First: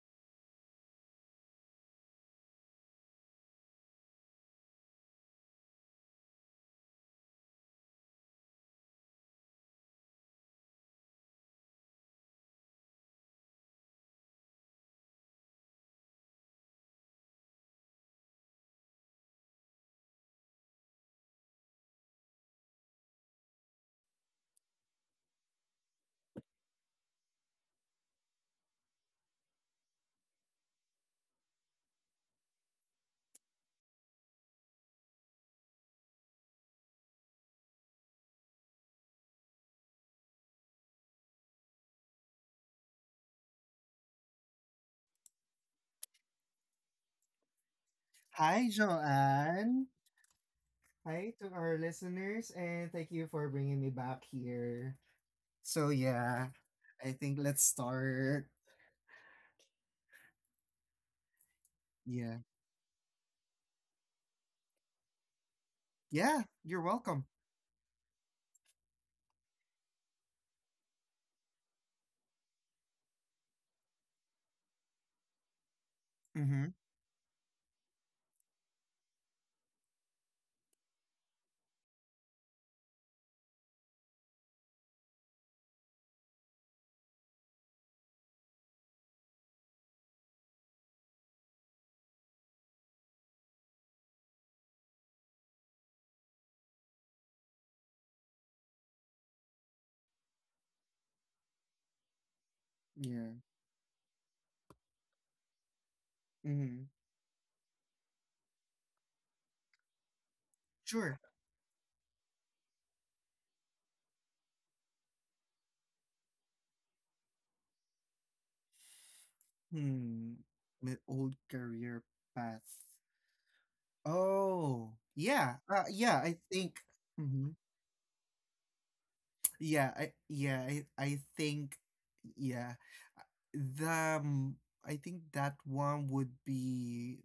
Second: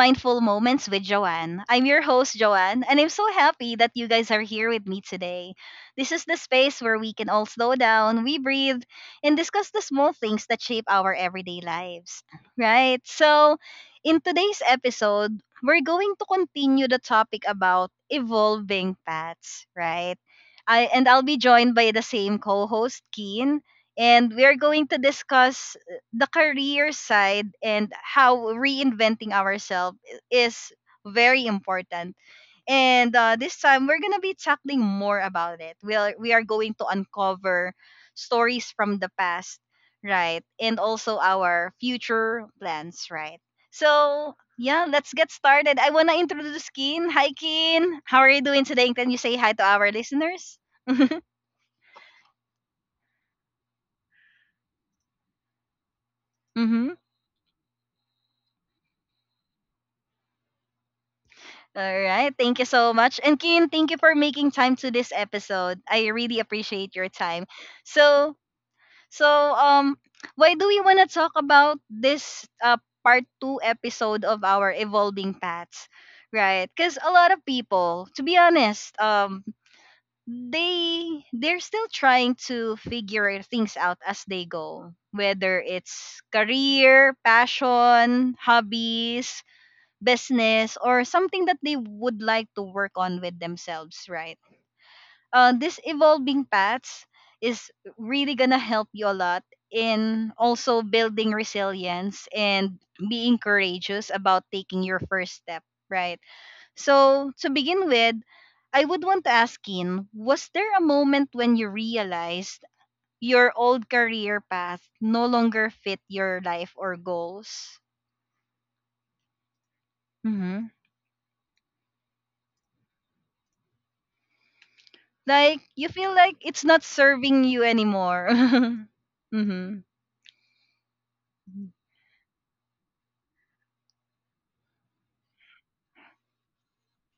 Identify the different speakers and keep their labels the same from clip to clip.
Speaker 1: Mindful Moments with Joanne. I'm your host, Joanne, and I'm so happy that you guys are here with me today. This is the space where we can all slow down, we breathe, and discuss the small things that shape our everyday lives. Right? So, in today's episode, we're going to continue the topic about evolving paths, right? And I'll be joined by the same co host, Keen, and we're going to discuss the career side and how reinventing ourselves is very important. And this time we're gonna be tackling more about it. We are going to uncover stories from the past, right, and also our future plans, right. So yeah, let's get started. I wanna introduce Keen. Hi, Keen. How are you doing
Speaker 2: Hi,
Speaker 1: today? Can you say hi to
Speaker 2: Joanne.
Speaker 1: our listeners?
Speaker 2: Hi to our listeners, and thank you for bringing me back here. So, yeah,
Speaker 1: Mm-hmm.
Speaker 2: I think let's start.
Speaker 1: All right.
Speaker 2: Yeah.
Speaker 1: Thank you so much. And Kin, thank you for making time to this episode. I really
Speaker 2: Yeah, you're
Speaker 1: appreciate your
Speaker 2: welcome.
Speaker 1: time. So, so um why do we want to talk about this part 2 episode of our evolving paths, right?
Speaker 2: Mm-hmm.
Speaker 1: Cuz a lot of people, to be honest, they're still trying to figure things out as they go, whether it's career, passion, hobbies, business or something that they would like to work on with themselves, right? This evolving paths is really gonna help you a lot in also building resilience and
Speaker 2: Yeah.
Speaker 1: being courageous about taking your first step, right?
Speaker 2: Mm-hmm.
Speaker 1: So to begin with, I would want to ask Keen, was there a
Speaker 2: Sure.
Speaker 1: moment when you realized your old career path no longer fit your life or goals?
Speaker 2: Hmm.
Speaker 1: Mm-hmm.
Speaker 2: My old career path. Oh, yeah.
Speaker 1: Like you
Speaker 2: Yeah,
Speaker 1: feel
Speaker 2: I
Speaker 1: like it's
Speaker 2: think.
Speaker 1: not
Speaker 2: Mm-hmm.
Speaker 1: serving you anymore. Mm-hmm.
Speaker 2: I think. Yeah. uh, The, um, I think that one would be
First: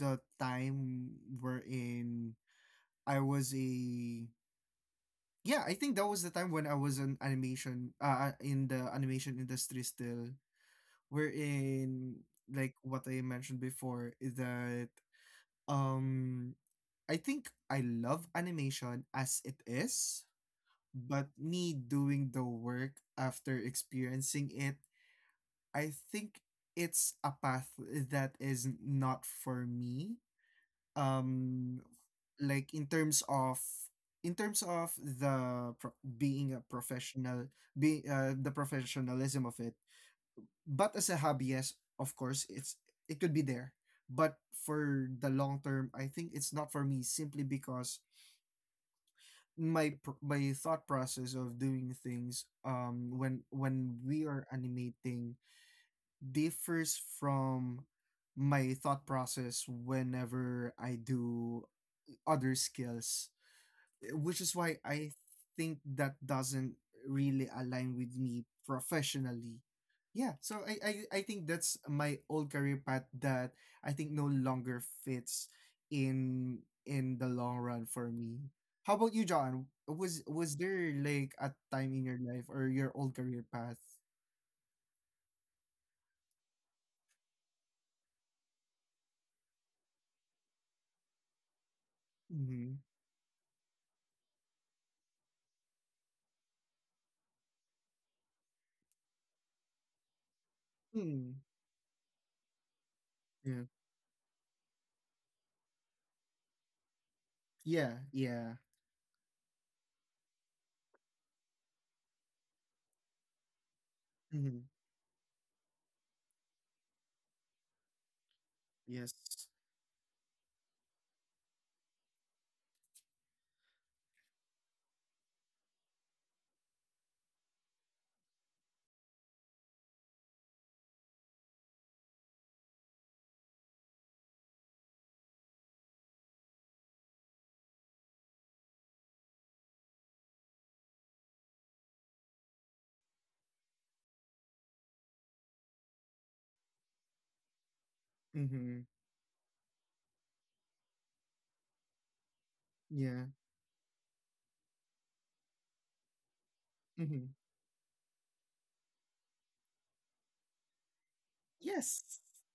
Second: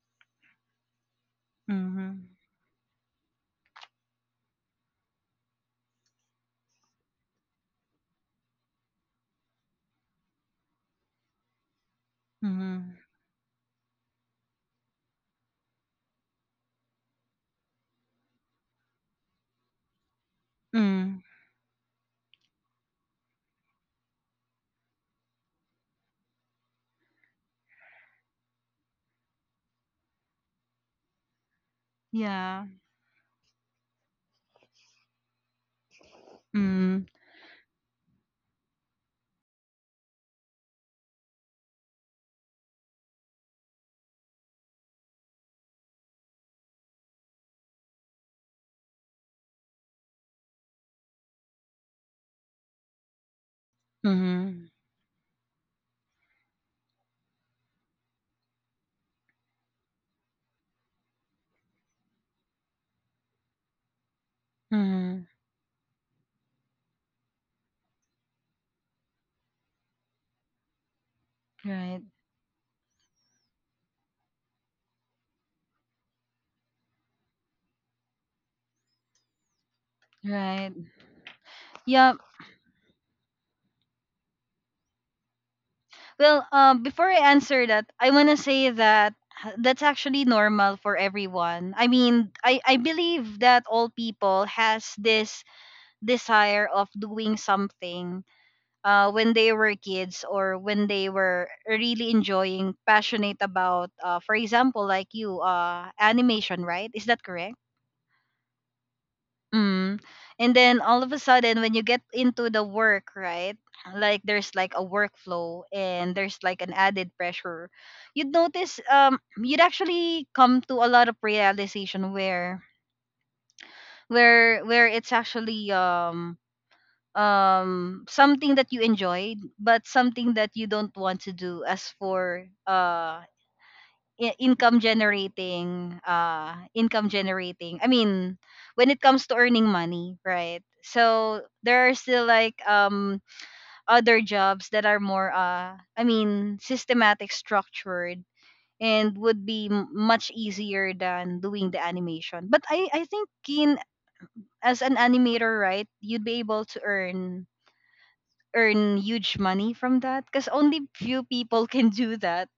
Speaker 2: the time wherein
Speaker 1: Mm-hmm.
Speaker 2: I was a yeah, I think that was the time when I was an animation in the animation industry still, wherein, like
Speaker 1: Mm-hmm.
Speaker 2: what I mentioned before, is that um I think I love animation as it is,
Speaker 1: Mm.
Speaker 2: but me doing the work after experiencing it, I think it's a path that is not for me, um
Speaker 1: Yeah.
Speaker 2: like, in terms of being a
Speaker 1: Mm.
Speaker 2: professional, being the professionalism of it. But as a hobby, yes, of course, it could be there. But for the long term, I think it's not for me, simply because my thought process of doing things, when we are
Speaker 1: Mm-hmm.
Speaker 2: animating, differs from my thought process whenever I do other skills, which is why I
Speaker 1: Mm.
Speaker 2: think that doesn't really align with me professionally. Yeah, so I think that's
Speaker 1: Right.
Speaker 2: my old career path that I think no longer fits in in the long run for me. How about you, John? Was
Speaker 1: Right.
Speaker 2: there like a time in
Speaker 1: Yeah.
Speaker 2: your life or your old career path?
Speaker 1: Well, before I answer that, I wanna say that that's actually normal for everyone. I mean, I
Speaker 2: Mm-hmm.
Speaker 1: believe that all people has this desire of doing something when they were kids or when they
Speaker 2: Mm,
Speaker 1: were really enjoying, passionate
Speaker 2: yeah.
Speaker 1: about, for example, like you, animation, right? Is that correct?
Speaker 2: Yeah, yeah.
Speaker 1: Mm. And then all of a sudden, when you get into the work, right? Like there's
Speaker 2: Mm-hmm.
Speaker 1: like a workflow and there's like an added pressure. You'd notice,
Speaker 2: Yes.
Speaker 1: you'd actually come to a lot of realization where it's actually something that you enjoyed but something that you don't want to do as for income generating, when it comes to earning money, right? So there are still like other jobs that are more systematic, structured
Speaker 2: Mm-hmm.
Speaker 1: and would be much easier than doing the animation, but I
Speaker 2: Yeah.
Speaker 1: think Keen, as an animator, right, you'd be able to
Speaker 2: Mm-hmm.
Speaker 1: earn huge money from that because only few people can do
Speaker 2: Yes.
Speaker 1: that.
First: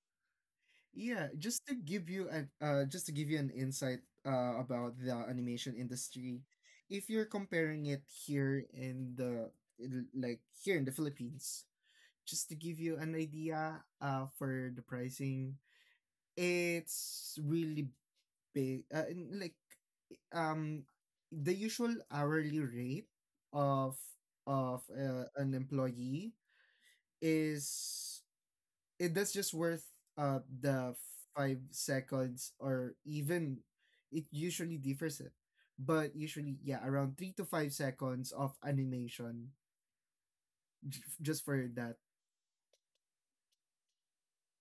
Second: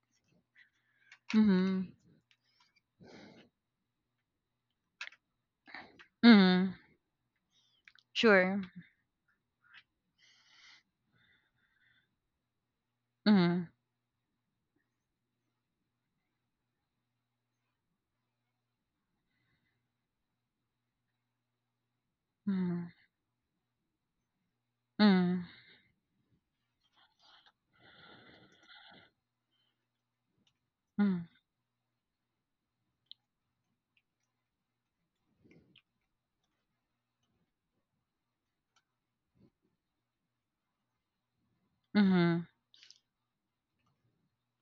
Speaker 2: Yeah, just to
Speaker 1: Mm-hmm.
Speaker 2: give you an insight about the animation industry,
Speaker 1: Mm-hmm.
Speaker 2: if you're comparing it
Speaker 1: Sure.
Speaker 2: here in the, like here in the Philippines. Just to give you an
Speaker 1: Mm-hmm.
Speaker 2: idea for the pricing, it's really big, um the usual hourly
Speaker 1: Mm-hmm.
Speaker 2: rate of
Speaker 1: Mm-hmm.
Speaker 2: an employee, is it that's just worth the 5 seconds, or even, it usually differs, it but usually, yeah, around 3 to 5 seconds of animation, just for that.
Speaker 1: Mm-hmm.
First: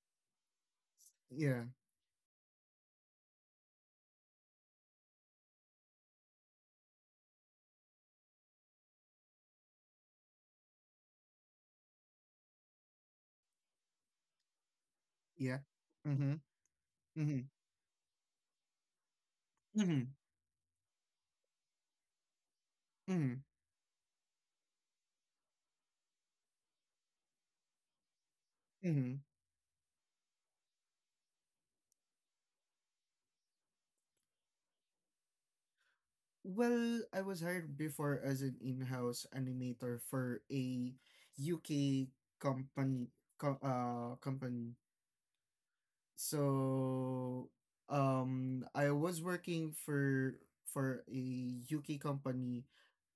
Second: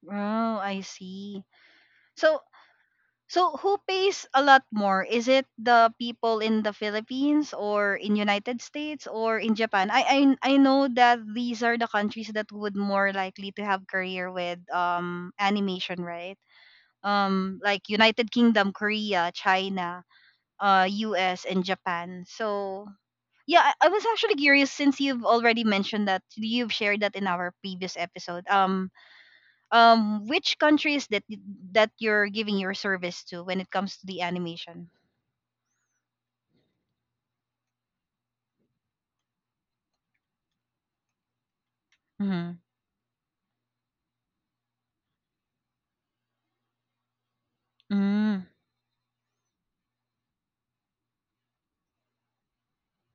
Speaker 1: Oh, I see.
Speaker 2: Yeah.
Speaker 1: So, so, who pays a lot more? Is it the people in the Philippines or in United States or in Japan? I know that these are the countries that would more likely to have career with
Speaker 2: Yeah.
Speaker 1: animation,
Speaker 2: Mm-hmm.
Speaker 1: right?
Speaker 2: Mm-hmm.
Speaker 1: Like United Kingdom, Korea, China
Speaker 2: Mm-hmm.
Speaker 1: US and Japan. So
Speaker 2: Mm-hmm,
Speaker 1: yeah, I was actually curious since you've already mentioned that you've shared that in our previous episode. Um
Speaker 2: mm-hmm.
Speaker 1: um which countries that that you're giving your service to when it comes to the animation?
Speaker 2: Well, I was hired before as an in-house animator for a UK
Speaker 1: Mhm.
Speaker 2: company company. So,
Speaker 1: Mhm.
Speaker 2: I was working for a UK company,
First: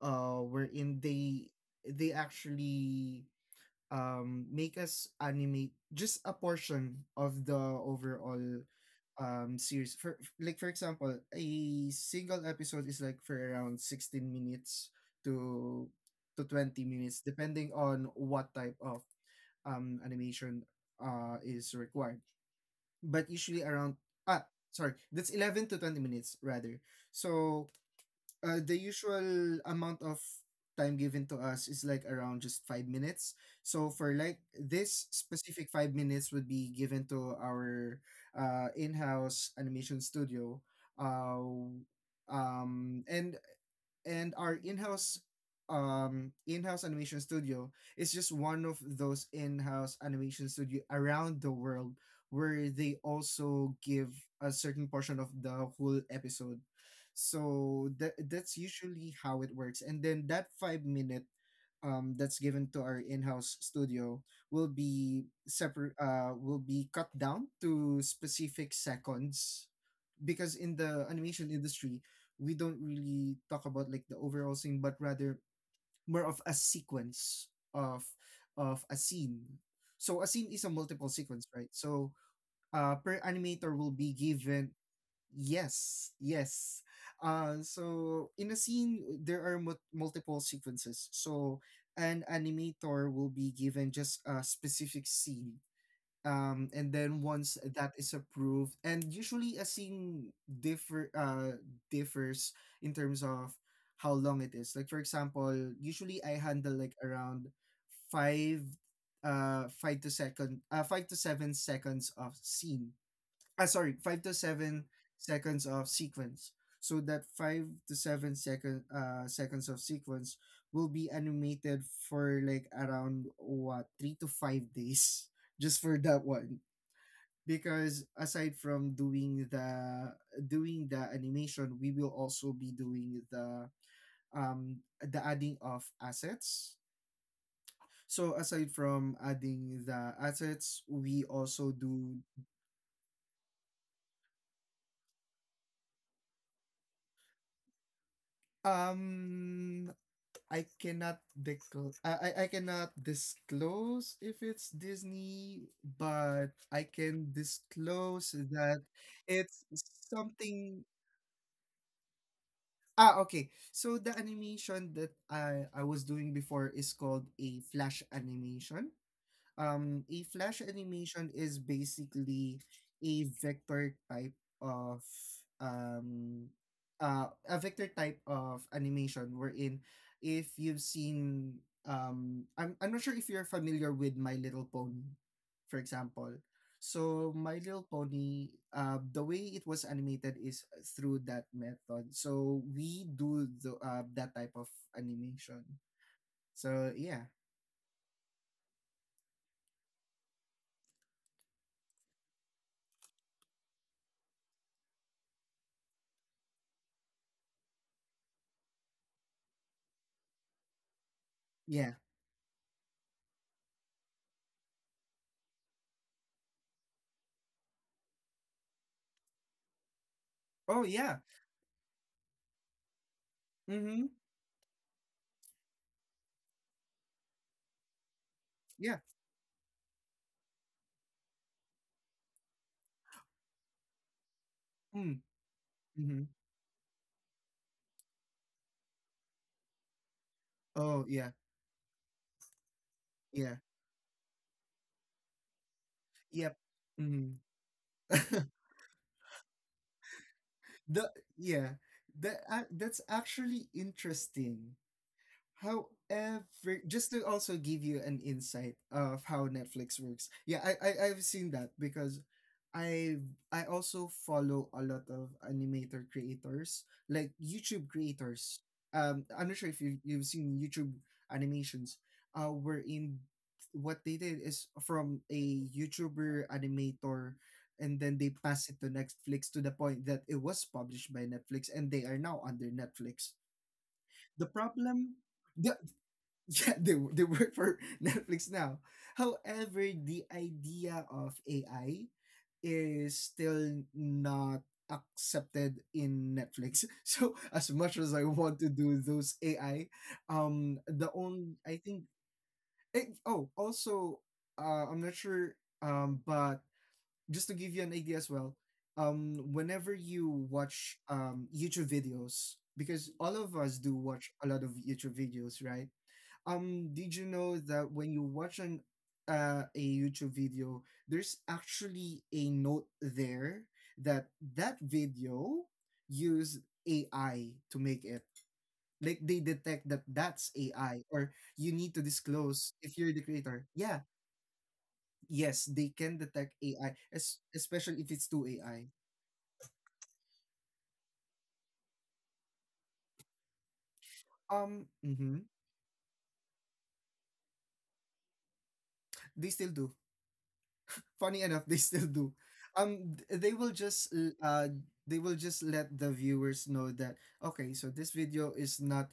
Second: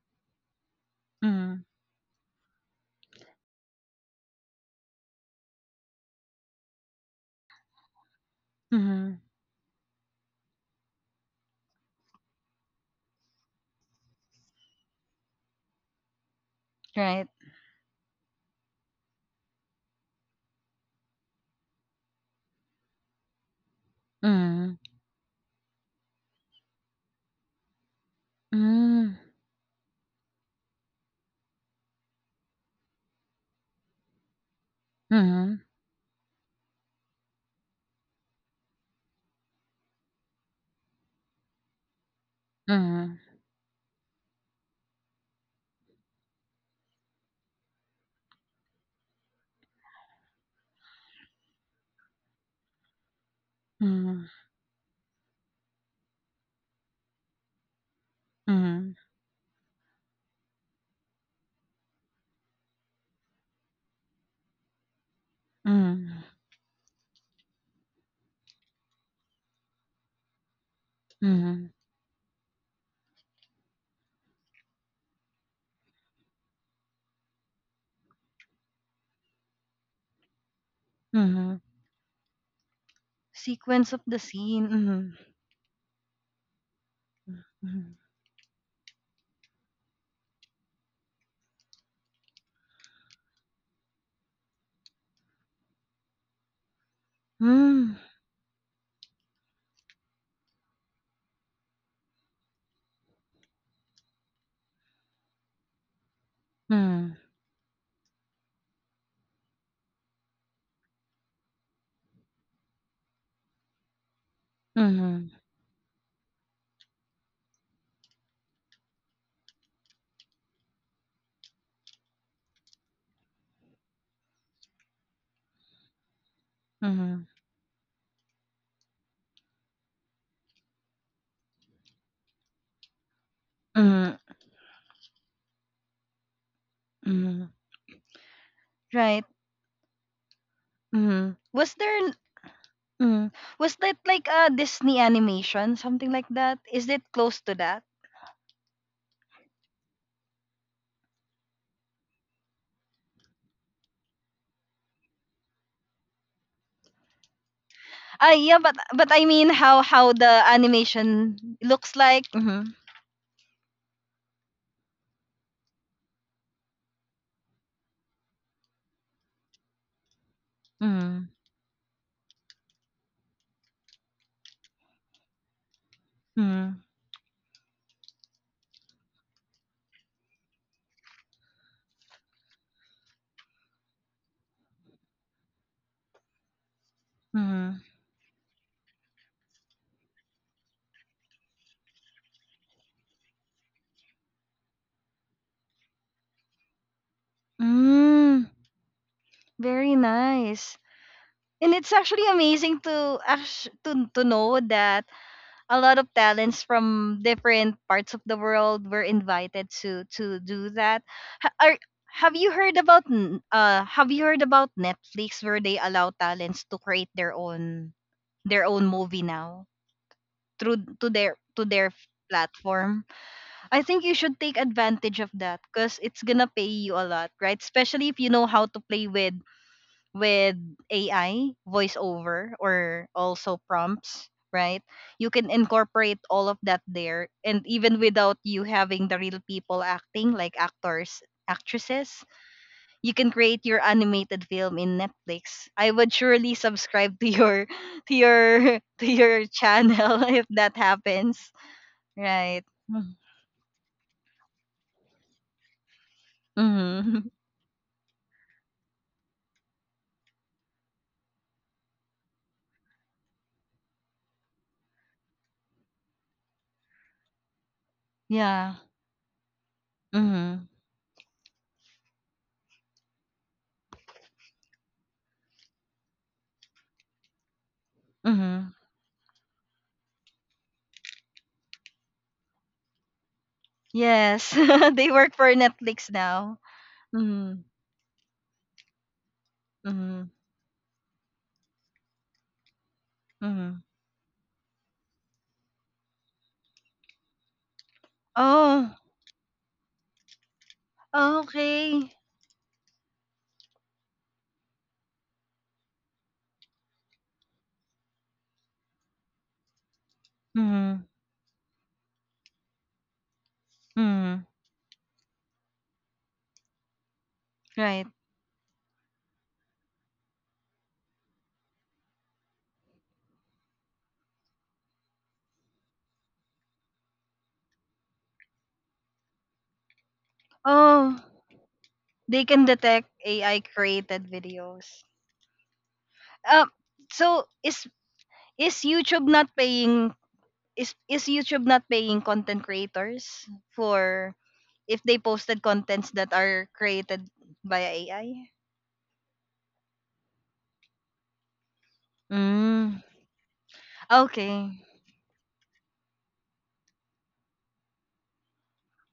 Speaker 2: wherein they
Speaker 1: Mhm.
Speaker 2: they actually make us animate just a portion of the overall
Speaker 1: Mhm.
Speaker 2: series. For Like, for example, a single episode is, like, for around 16 minutes to to 20 minutes,
Speaker 1: Right.
Speaker 2: depending on what type of animation is required, but usually around, ah,
Speaker 1: Mhm.
Speaker 2: sorry, that's 11 to 20 minutes rather. So, the
Speaker 1: Mhm.
Speaker 2: usual amount of time given to us is like around just 5 minutes. So, for like this
Speaker 1: Mhm.
Speaker 2: specific 5 minutes would be given to our, in-house animation studio. uh, um
Speaker 1: Mhm.
Speaker 2: and and our in-house animation studio is just one of those in-house animation studio around the world, where they also give
Speaker 1: Mhm.
Speaker 2: a certain portion of the whole episode. So that's
Speaker 1: Mhm.
Speaker 2: usually how it works. And then that 5 minute, that's given to our in-house studio, will be
Speaker 1: Mhm.
Speaker 2: cut down to specific seconds, because in the animation
Speaker 1: Mhm.
Speaker 2: industry, we don't really talk about, like, the overall scene, but rather more of a sequence of a scene. So a scene is a multiple sequence,
Speaker 1: Mhm.
Speaker 2: right? So, per animator
Speaker 1: Sequence
Speaker 2: will
Speaker 1: of
Speaker 2: be
Speaker 1: the scene.
Speaker 2: given,
Speaker 1: Mhm.
Speaker 2: yes, yes.
Speaker 1: Mhm.
Speaker 2: So in a scene, there are multiple sequences. So an animator will be given just a specific scene, and then once that
Speaker 1: Mm.
Speaker 2: is approved. And usually a scene differ uh differs in terms of how long it is. Like, for example, usually I handle, like,
Speaker 1: Mm.
Speaker 2: around five 5 to 7 seconds of scene, ah, sorry, five to seven
Speaker 1: Mhm.
Speaker 2: seconds of sequence. So that five to seven seconds of sequence will be animated for, like, around what, 3 to 5 days, just for that one.
Speaker 1: Mhm.
Speaker 2: Because aside from doing the animation, we will also be doing
Speaker 1: Mhm.
Speaker 2: the adding of assets.
Speaker 1: Mhm.
Speaker 2: So aside from
Speaker 1: Right?
Speaker 2: adding the assets, we
Speaker 1: Mhm.
Speaker 2: also do
Speaker 1: Mhm. Was that like a Disney animation, something like that? Is it close to that?
Speaker 2: um I cannot disclose. I cannot disclose if it's Disney, but I can
Speaker 1: Ah,
Speaker 2: disclose
Speaker 1: yeah,
Speaker 2: that
Speaker 1: but I mean
Speaker 2: it's
Speaker 1: how the
Speaker 2: something.
Speaker 1: animation looks like. Mhm.
Speaker 2: Ah, okay. So the animation that I was doing before is called a flash animation. A flash
Speaker 1: Mhm.
Speaker 2: animation is basically a vector type of, um
Speaker 1: Mhm.
Speaker 2: animation, wherein if you've seen, I'm not sure if you're familiar with My Little Pony, for example. So My
Speaker 1: Mhm.
Speaker 2: Little Pony, the way it was animated is through that method. So we do the that type of animation. So, yeah.
Speaker 1: Mm, very nice. And it's actually amazing to to know that a lot of talents from different parts of the world were invited to do that. Ha- Are,
Speaker 2: Yeah.
Speaker 1: have you heard about have you heard about Netflix where they allow talents to create their own movie now through
Speaker 2: Oh, yeah.
Speaker 1: to their platform? I think
Speaker 2: Mm-hmm.
Speaker 1: you should take advantage of that because it's gonna pay you a lot, right? Especially if you know how to
Speaker 2: Yeah.
Speaker 1: play with AI, voiceover, or also prompts, right?
Speaker 2: Mm,
Speaker 1: You can incorporate
Speaker 2: mhm.
Speaker 1: all of that there. And even without you having the real people acting, like
Speaker 2: Oh,
Speaker 1: actors,
Speaker 2: yeah.
Speaker 1: actresses, you can
Speaker 2: Yeah.
Speaker 1: create your animated film in Netflix. I would surely
Speaker 2: Yep.
Speaker 1: subscribe to
Speaker 2: Mhm.
Speaker 1: your to your to your channel if that
Speaker 2: The
Speaker 1: happens.
Speaker 2: Yeah. That uh,
Speaker 1: Right.
Speaker 2: that's actually interesting. However, just to
Speaker 1: Mm-hmm.
Speaker 2: also give you an insight of how Netflix works. Yeah, I've seen that, because I I also follow a lot of animator creators, like YouTube creators.
Speaker 1: Yeah.
Speaker 2: I'm not sure if you've seen
Speaker 1: Mm-hmm.
Speaker 2: YouTube animations, wherein what they did is, from a YouTuber animator, and then they pass
Speaker 1: Mm-hmm.
Speaker 2: it to Netflix, to the point that it was published by Netflix, and they are now under Netflix. The
Speaker 1: Yes. They
Speaker 2: problem.
Speaker 1: work for
Speaker 2: The,
Speaker 1: Netflix now.
Speaker 2: Yeah, they work
Speaker 1: Mm-hmm.
Speaker 2: for Netflix now. However,
Speaker 1: Mm-hmm.
Speaker 2: the idea of AI is
Speaker 1: Mhm.
Speaker 2: still not accepted in Netflix. So as much as I want to
Speaker 1: Oh,
Speaker 2: do those AI, the only I think
Speaker 1: okay.
Speaker 2: eh, oh also I'm not sure, but just to give you an idea as well, whenever you watch
Speaker 1: Mhm,
Speaker 2: YouTube videos, because all of us do watch
Speaker 1: mhm,
Speaker 2: a lot of YouTube videos, right? Did you know that
Speaker 1: right.
Speaker 2: when you watch an a YouTube video, there's actually a note there that that video used AI to make it? Like, they detect that that's AI,
Speaker 1: Oh,
Speaker 2: or you need to
Speaker 1: they can
Speaker 2: disclose if
Speaker 1: detect
Speaker 2: you're the
Speaker 1: AI
Speaker 2: creator. Yeah,
Speaker 1: created videos.
Speaker 2: yes, they can detect
Speaker 1: Um,
Speaker 2: AI, es-
Speaker 1: so is
Speaker 2: especially if it's two
Speaker 1: is
Speaker 2: AI.
Speaker 1: YouTube not paying is YouTube not paying content creators for if they
Speaker 2: Mhm.
Speaker 1: posted contents that are created by AI?
Speaker 2: They still do. Funny enough, they still do.
Speaker 1: Mm.
Speaker 2: They will just,
Speaker 1: Okay,
Speaker 2: let the viewers know that, okay, so this video is not,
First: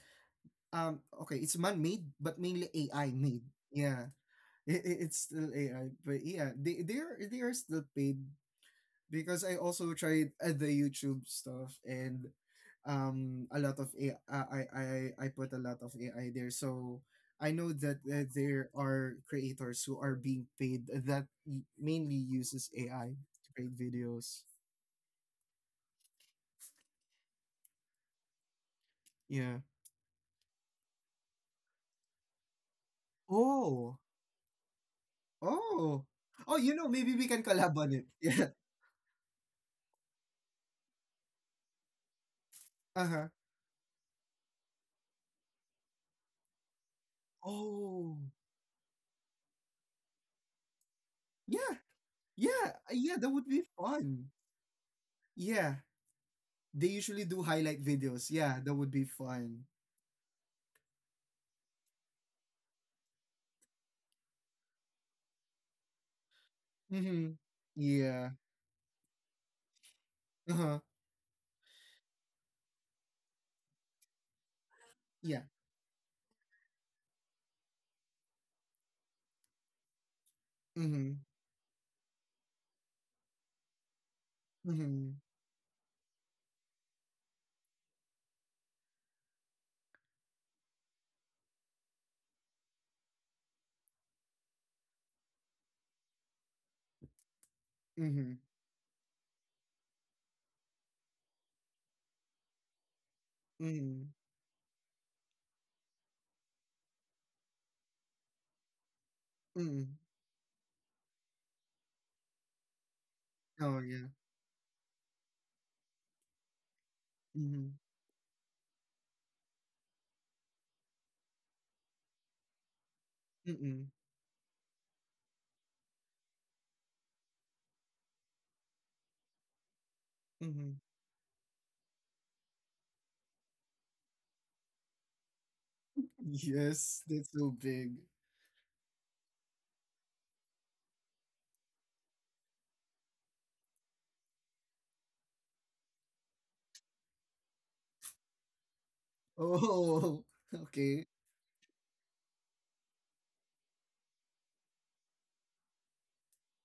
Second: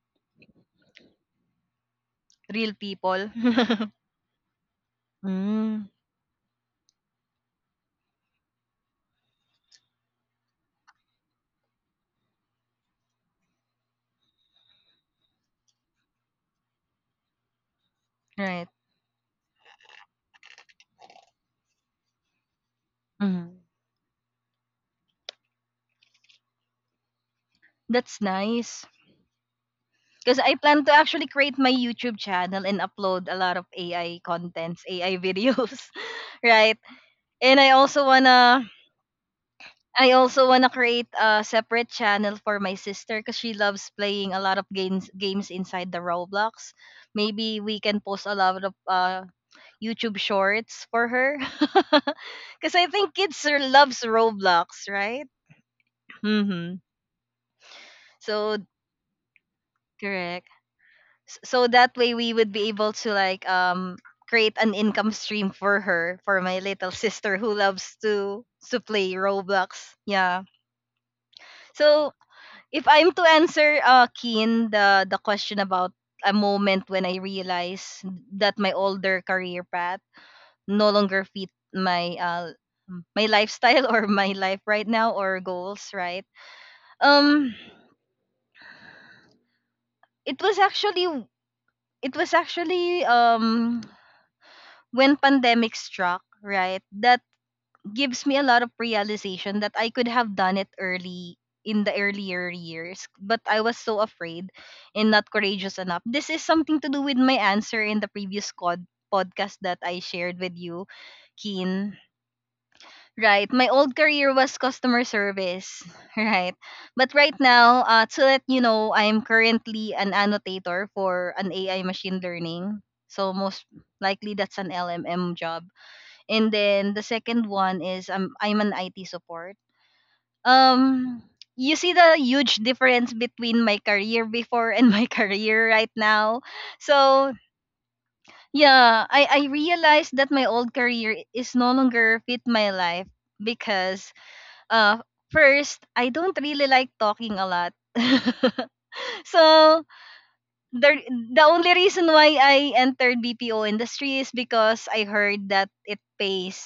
Speaker 2: okay, it's man-made, but mainly
Speaker 1: real
Speaker 2: AI
Speaker 1: people.
Speaker 2: made. Yeah. It's still AI,
Speaker 1: Mm.
Speaker 2: but, yeah, they are still paid, because I also tried, the YouTube stuff, and, a lot of AI, I put a lot of AI there. So I know that,
Speaker 1: Right.
Speaker 2: there are creators who are being paid that mainly uses AI to
Speaker 1: Mhm.
Speaker 2: create videos.
Speaker 1: That's nice.
Speaker 2: Yeah.
Speaker 1: Because I plan to actually create my YouTube channel and upload a lot of
Speaker 2: Oh.
Speaker 1: AI contents, AI videos,
Speaker 2: Oh. Oh, you
Speaker 1: right?
Speaker 2: know, maybe we can
Speaker 1: And I
Speaker 2: collab on
Speaker 1: also
Speaker 2: it. Yeah.
Speaker 1: wanna I also wanna create a separate channel for my sister
Speaker 2: Uh-huh.
Speaker 1: because she loves playing a lot of games inside the Roblox. Maybe we can
Speaker 2: Oh.
Speaker 1: post a lot of YouTube shorts for her
Speaker 2: Yeah. Yeah.
Speaker 1: because I think
Speaker 2: Yeah, that
Speaker 1: kids
Speaker 2: would
Speaker 1: are-
Speaker 2: be
Speaker 1: loves
Speaker 2: fun.
Speaker 1: Roblox, right?
Speaker 2: Yeah.
Speaker 1: Mm-hmm.
Speaker 2: They usually do highlight videos.
Speaker 1: So
Speaker 2: Yeah, that would be fun.
Speaker 1: correct. So that way we would be able to like create an income stream for her, for my little
Speaker 2: Mm-hmm.
Speaker 1: sister who loves
Speaker 2: Yeah.
Speaker 1: to play Roblox, yeah.
Speaker 2: Uh-huh.
Speaker 1: So if I'm to answer Keen, the
Speaker 2: Yeah.
Speaker 1: question about a moment when I realized that my older career path no
Speaker 2: Mm-hmm.
Speaker 1: longer fit my my lifestyle or my life right now
Speaker 2: Mm-hmm.
Speaker 1: or goals, right? um it was actually, it was actually um when pandemic struck, right, that gives
Speaker 2: Mm-hmm.
Speaker 1: me a lot of realization that I could have done it early in the earlier years, but I was so
Speaker 2: Mm-hmm.
Speaker 1: afraid and not courageous enough. This is something to do with my answer in the previous podcast that
Speaker 2: Mm-hmm.
Speaker 1: I shared with you, Keen. Right, my
Speaker 2: Oh,
Speaker 1: old
Speaker 2: yeah.
Speaker 1: career was customer service, right? But right
Speaker 2: Mm-hmm.
Speaker 1: now, to let you know, I am currently an annotator for an AI machine learning. So most
Speaker 2: Mm-hmm.
Speaker 1: likely that's an LMM job and then the second one is I'm an IT support.
Speaker 2: Mm-hmm.
Speaker 1: Um, you see the huge difference between my career before and my career right now.
Speaker 2: Yes, that's
Speaker 1: So
Speaker 2: so big.
Speaker 1: yeah, I realized that my old career is no longer fit my life because uh first I don't really like talking a lot. So
Speaker 2: Oh, okay.
Speaker 1: the only reason why I entered BPO industry is because I heard that it pays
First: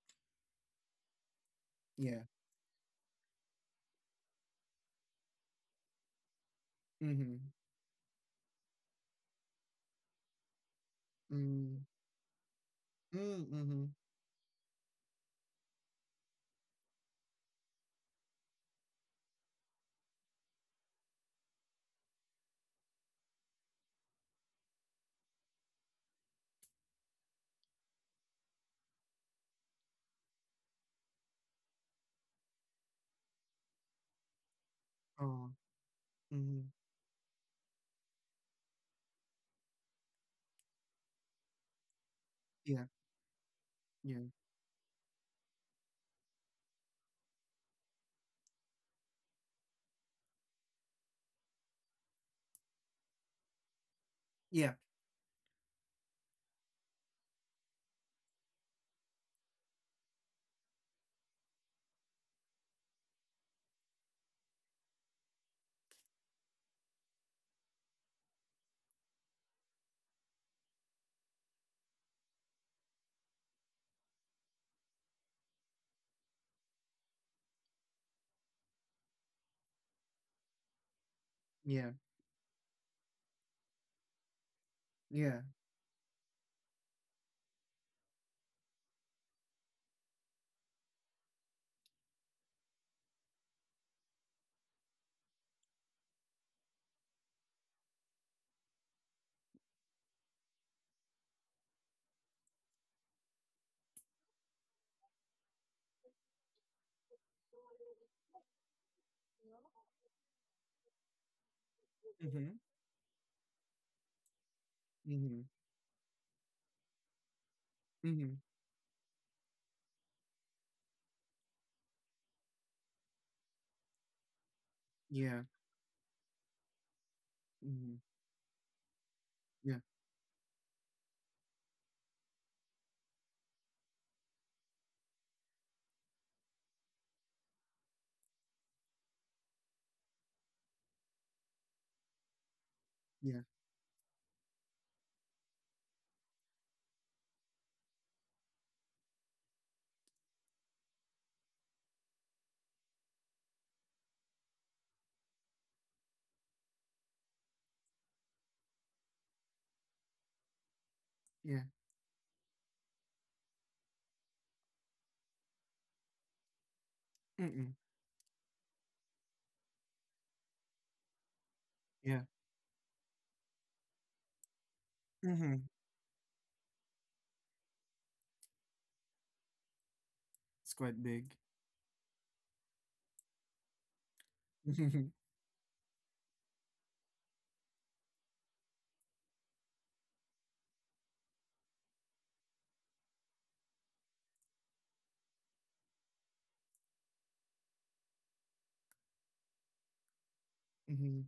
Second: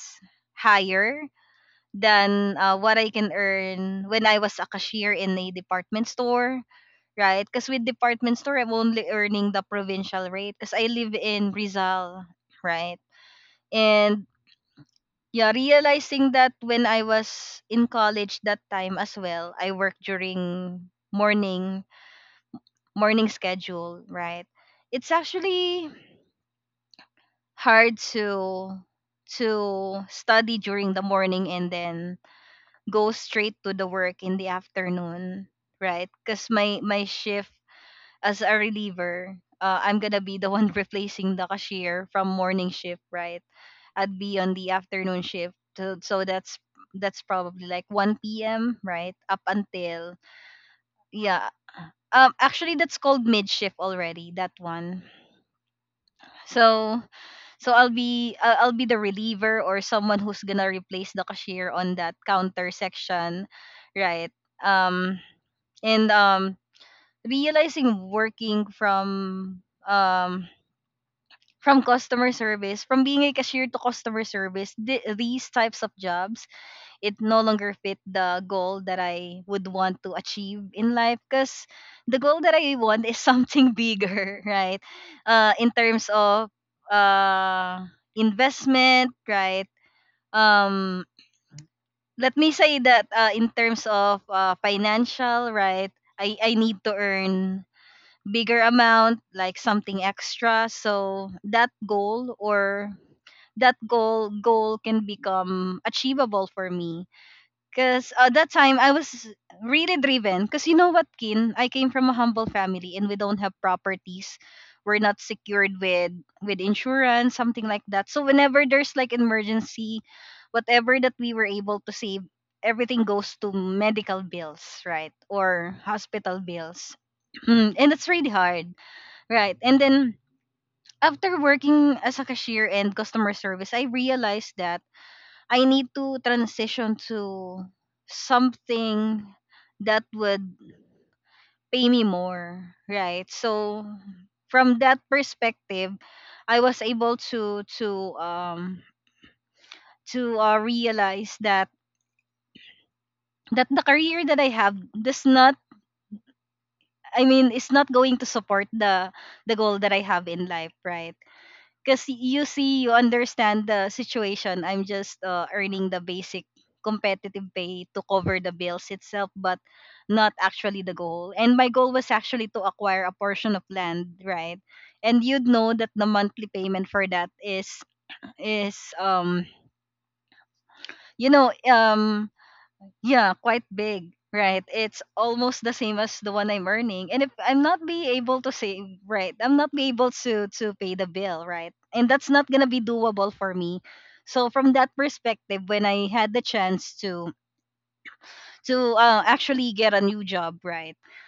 Speaker 1: higher
Speaker 2: Yeah.
Speaker 1: than what I can earn when I was a cashier in a department store,
Speaker 2: Mm-hmm.
Speaker 1: right? Because with department store, I'm only earning the provincial rate because I live in
Speaker 2: Mm-hmm.
Speaker 1: Rizal, right?
Speaker 2: Mm-hmm.
Speaker 1: And yeah, realizing that when I was in college that time as well, I worked during morning morning schedule, right? It's actually hard to study during the morning and then go straight to the work in the afternoon,
Speaker 2: Oh.
Speaker 1: right? Because
Speaker 2: Mm-hmm.
Speaker 1: my shift as a reliever, I'm gonna be the one replacing the cashier from morning
Speaker 2: Yeah.
Speaker 1: shift, right? I'd
Speaker 2: Yeah.
Speaker 1: be on the afternoon shift, so, that's probably like 1 p.m. right up until yeah. Actually, that's called mid shift already. That
Speaker 2: Yeah.
Speaker 1: one. So so I'll be the reliever or someone who's gonna replace the cashier on that counter section, right? Um, and Realizing working um from customer service, from being a cashier to customer service, these types of jobs it no longer fit the goal that I would want to achieve in life because
Speaker 2: Yeah.
Speaker 1: the goal that I want is something bigger, right?
Speaker 2: Yeah.
Speaker 1: In terms of uh investment, right? um Let me say that in terms of financial, right? I need to earn bigger amount, like something extra. So that goal or that goal can become achievable for me. Cause at that time I was really driven. Cause you know what, Kin, I came from a humble
Speaker 2: Mm-hmm.
Speaker 1: family and we don't have properties. We're not
Speaker 2: Mm-hmm.
Speaker 1: secured with insurance, something like that. So
Speaker 2: Mm-hmm.
Speaker 1: whenever there's like emergency, whatever that we were able to save, everything goes to medical bills, right?
Speaker 2: Yeah.
Speaker 1: Or hospital bills. And
Speaker 2: Mm-hmm.
Speaker 1: it's really hard. Right. And
Speaker 2: Yeah.
Speaker 1: then after working as a cashier and customer service, I realized that I need to transition to something that would pay me more, right?
Speaker 2: Yeah.
Speaker 1: So from that perspective, I was able to um realize that the career that I have does not, I mean, it's not going to support the goal that I have in life, right?
Speaker 2: Yeah.
Speaker 1: Because you see, you understand the situation. I'm just earning the basic competitive
Speaker 2: Mm-mm.
Speaker 1: pay to cover the bills itself, but not actually the goal. And my goal was
Speaker 2: Yeah.
Speaker 1: actually to acquire a portion of land, right? And you'd
Speaker 2: Mm-hmm.
Speaker 1: know that the monthly payment for that is
Speaker 2: It's quite
Speaker 1: you
Speaker 2: big.
Speaker 1: know um yeah, quite big, right? It's
Speaker 2: Mm-hmm.
Speaker 1: almost the same as the one I'm earning. And if I'm not be able to save, right? I'm not be able to pay the bill, right? And that's not going to be doable for me. So from that perspective, when I had the chance to actually get a new job, right?
Speaker 2: Mm-hmm.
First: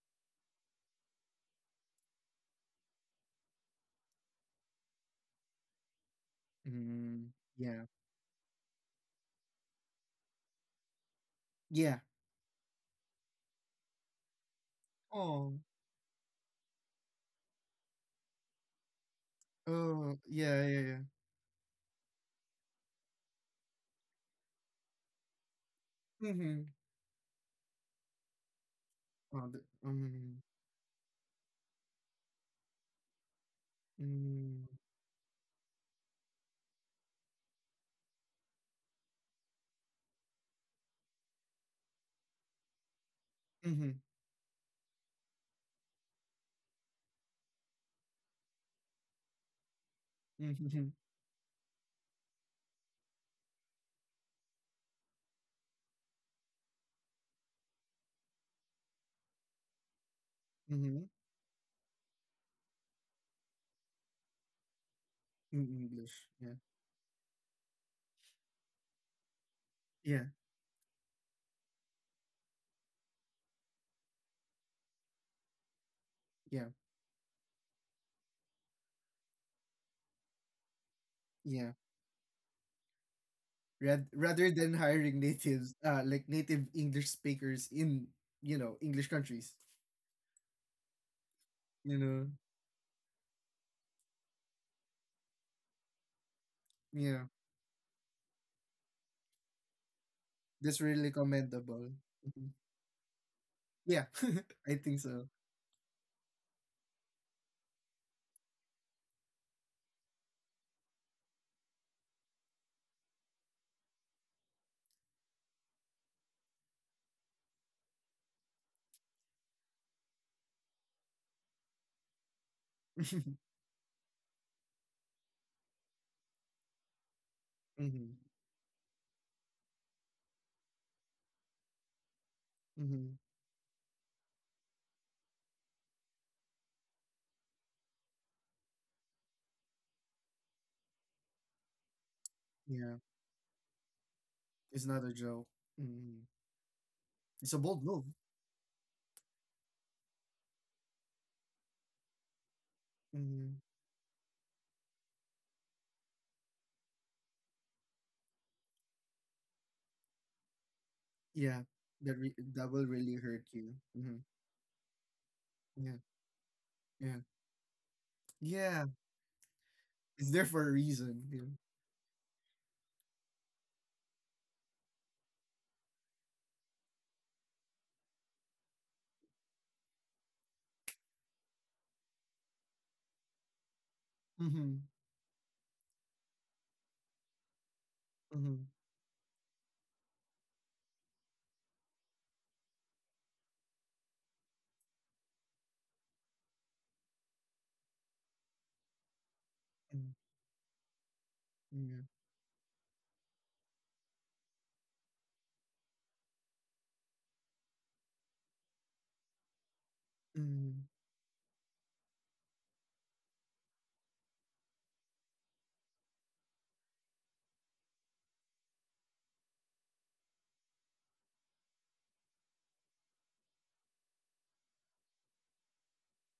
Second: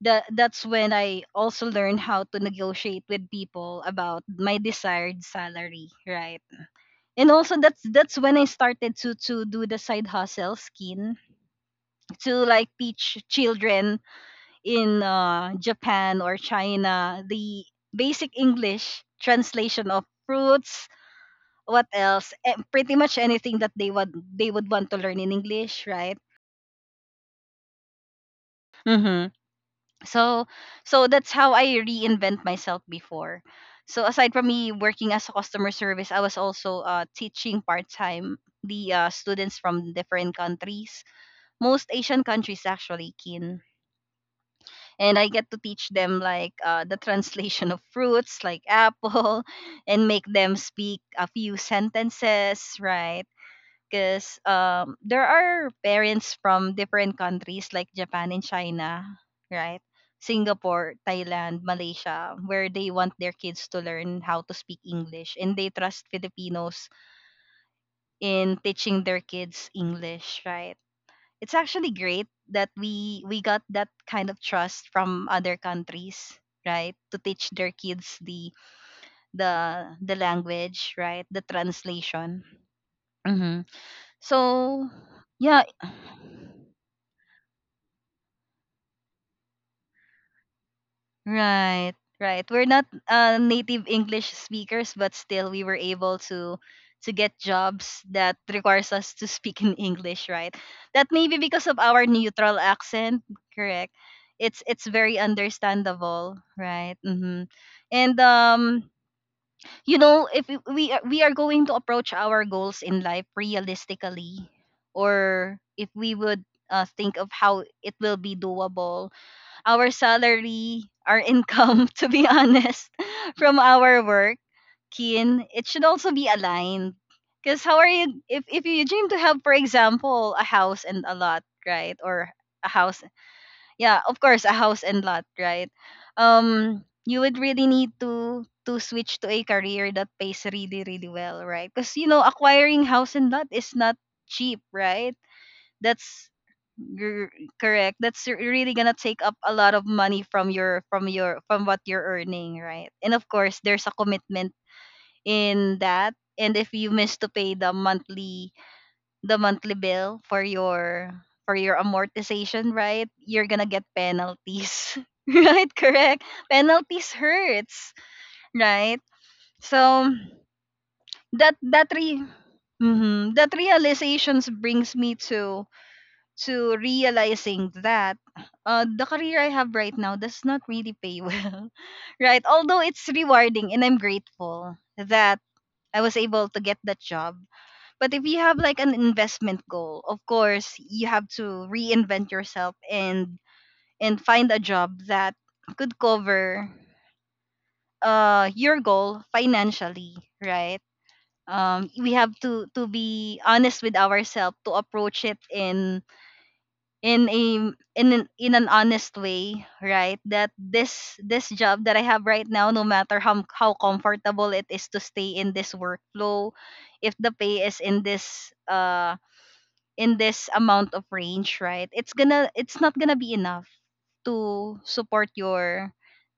Speaker 1: That's when I also learned how to negotiate with people about my desired salary, right?
Speaker 2: Mm-hmm.
Speaker 1: And also that's
Speaker 2: Yeah.
Speaker 1: that's when I started to do the side hustle, skin,
Speaker 2: Yeah.
Speaker 1: to like teach children in
Speaker 2: Oh.
Speaker 1: Japan or China the basic English translation of
Speaker 2: Oh, yeah, yeah,
Speaker 1: fruits,
Speaker 2: yeah.
Speaker 1: what else, eh, pretty much anything that they would want to learn in English, right?
Speaker 2: Mhm.
Speaker 1: Mm-hmm.
Speaker 2: Oh, the, mm,
Speaker 1: So so that's how I reinvent myself before. So aside from
Speaker 2: mm,
Speaker 1: me working as a customer service, I was also teaching part time the students from different countries, most Asian countries actually, Kin.
Speaker 2: mhm,
Speaker 1: And I get to teach them like the translation of fruits like apple and make them
Speaker 2: mhm,
Speaker 1: speak a few sentences, right? Because there are parents from different countries like Japan and China, right? Singapore,
Speaker 2: mhm,
Speaker 1: Thailand, Malaysia, where they want their kids to learn how to speak English and
Speaker 2: in
Speaker 1: they trust
Speaker 2: English. Yeah.
Speaker 1: Filipinos in teaching their kids
Speaker 2: Yeah,
Speaker 1: English, right? It's actually great that we got that kind of trust from other countries,
Speaker 2: yeah,
Speaker 1: right, to teach their kids the the language, right, the
Speaker 2: yeah.
Speaker 1: translation. Hmm.
Speaker 2: Rad rather than
Speaker 1: So
Speaker 2: hiring
Speaker 1: yeah.
Speaker 2: natives, like native English speakers in, English countries,
Speaker 1: Right,
Speaker 2: you know.
Speaker 1: right. We're not native English speakers, but still we were able to
Speaker 2: Yeah.
Speaker 1: get jobs that requires us to speak in English, right?
Speaker 2: That's
Speaker 1: That
Speaker 2: really
Speaker 1: may be because of
Speaker 2: commendable.
Speaker 1: our
Speaker 2: Mhm.
Speaker 1: neutral accent, correct?
Speaker 2: Yeah, I
Speaker 1: It's
Speaker 2: think
Speaker 1: very
Speaker 2: so.
Speaker 1: understandable, right? Mm-hmm. And you know, if we are going to approach our goals in life realistically, or if we would think of how it will be doable, our salary, our income, to be honest, from our work, kin, it should also be aligned. Because how are
Speaker 2: Hmm.
Speaker 1: you, if you dream to have, for example, a house and a lot, right? Or a house,
Speaker 2: Hmm.
Speaker 1: yeah, of course, a house and lot, right? You would really need to switch to a career that pays really, really well, right? Because, you know, acquiring
Speaker 2: Yeah.
Speaker 1: house and lot is not cheap,
Speaker 2: It's not a
Speaker 1: right?
Speaker 2: joke. Hmm.
Speaker 1: that's gr-
Speaker 2: It's a bold
Speaker 1: Correct,
Speaker 2: move.
Speaker 1: really gonna take up a lot of money from your from your from what you're earning, right? And of
Speaker 2: Mm-hmm.
Speaker 1: course there's a commitment in that. And if you miss to pay the monthly bill for
Speaker 2: Yeah,
Speaker 1: your
Speaker 2: that
Speaker 1: amortization,
Speaker 2: will
Speaker 1: right,
Speaker 2: really hurt
Speaker 1: you're gonna
Speaker 2: you.
Speaker 1: get
Speaker 2: Hmm.
Speaker 1: penalties right?
Speaker 2: Yeah,
Speaker 1: Correct, penalties
Speaker 2: yeah,
Speaker 1: hurts,
Speaker 2: yeah.
Speaker 1: right? So
Speaker 2: It's there for a reason. Yeah.
Speaker 1: that that re- Mhm. That realizations brings me to realizing that the career I have right now does not really pay well, right? Although it's rewarding and I'm grateful
Speaker 2: Mm-hmm.
Speaker 1: that I was able to get that job. But if you have
Speaker 2: Mm-hmm.
Speaker 1: like an investment goal, of course, you have to reinvent yourself and find a job that could cover your goal
Speaker 2: Mm.
Speaker 1: financially, right?
Speaker 2: Yeah.
Speaker 1: We have to be honest with ourselves to approach it in an honest way, right, that
Speaker 2: Mm-hmm.
Speaker 1: this job that I have right now, no matter how comfortable it is to stay in this workflow, if the pay is in this amount of range, right, it's gonna, it's not gonna be enough to support your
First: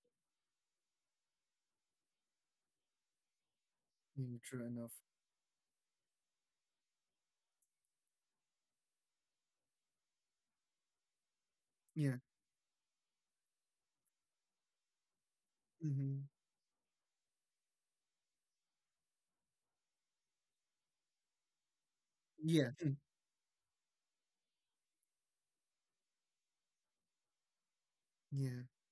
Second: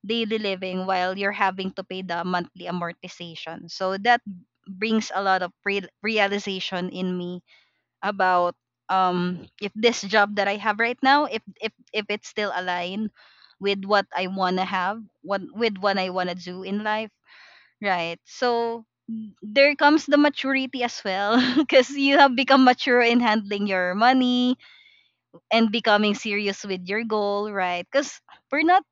Speaker 1: daily living while you're having to pay the monthly amortization. So that
Speaker 2: Yeah. True enough.
Speaker 1: brings a lot of realization in me about if this job that I have right now, if
Speaker 2: Yeah.
Speaker 1: it's still aligned with what I wanna have, what with what I
Speaker 2: Mm-hmm.
Speaker 1: wanna do in life, right? So there comes the maturity as well because you have become
Speaker 2: Yeah.
Speaker 1: mature in handling your money and becoming serious with your goal, right? Because
Speaker 2: Yeah.
Speaker 1: we're not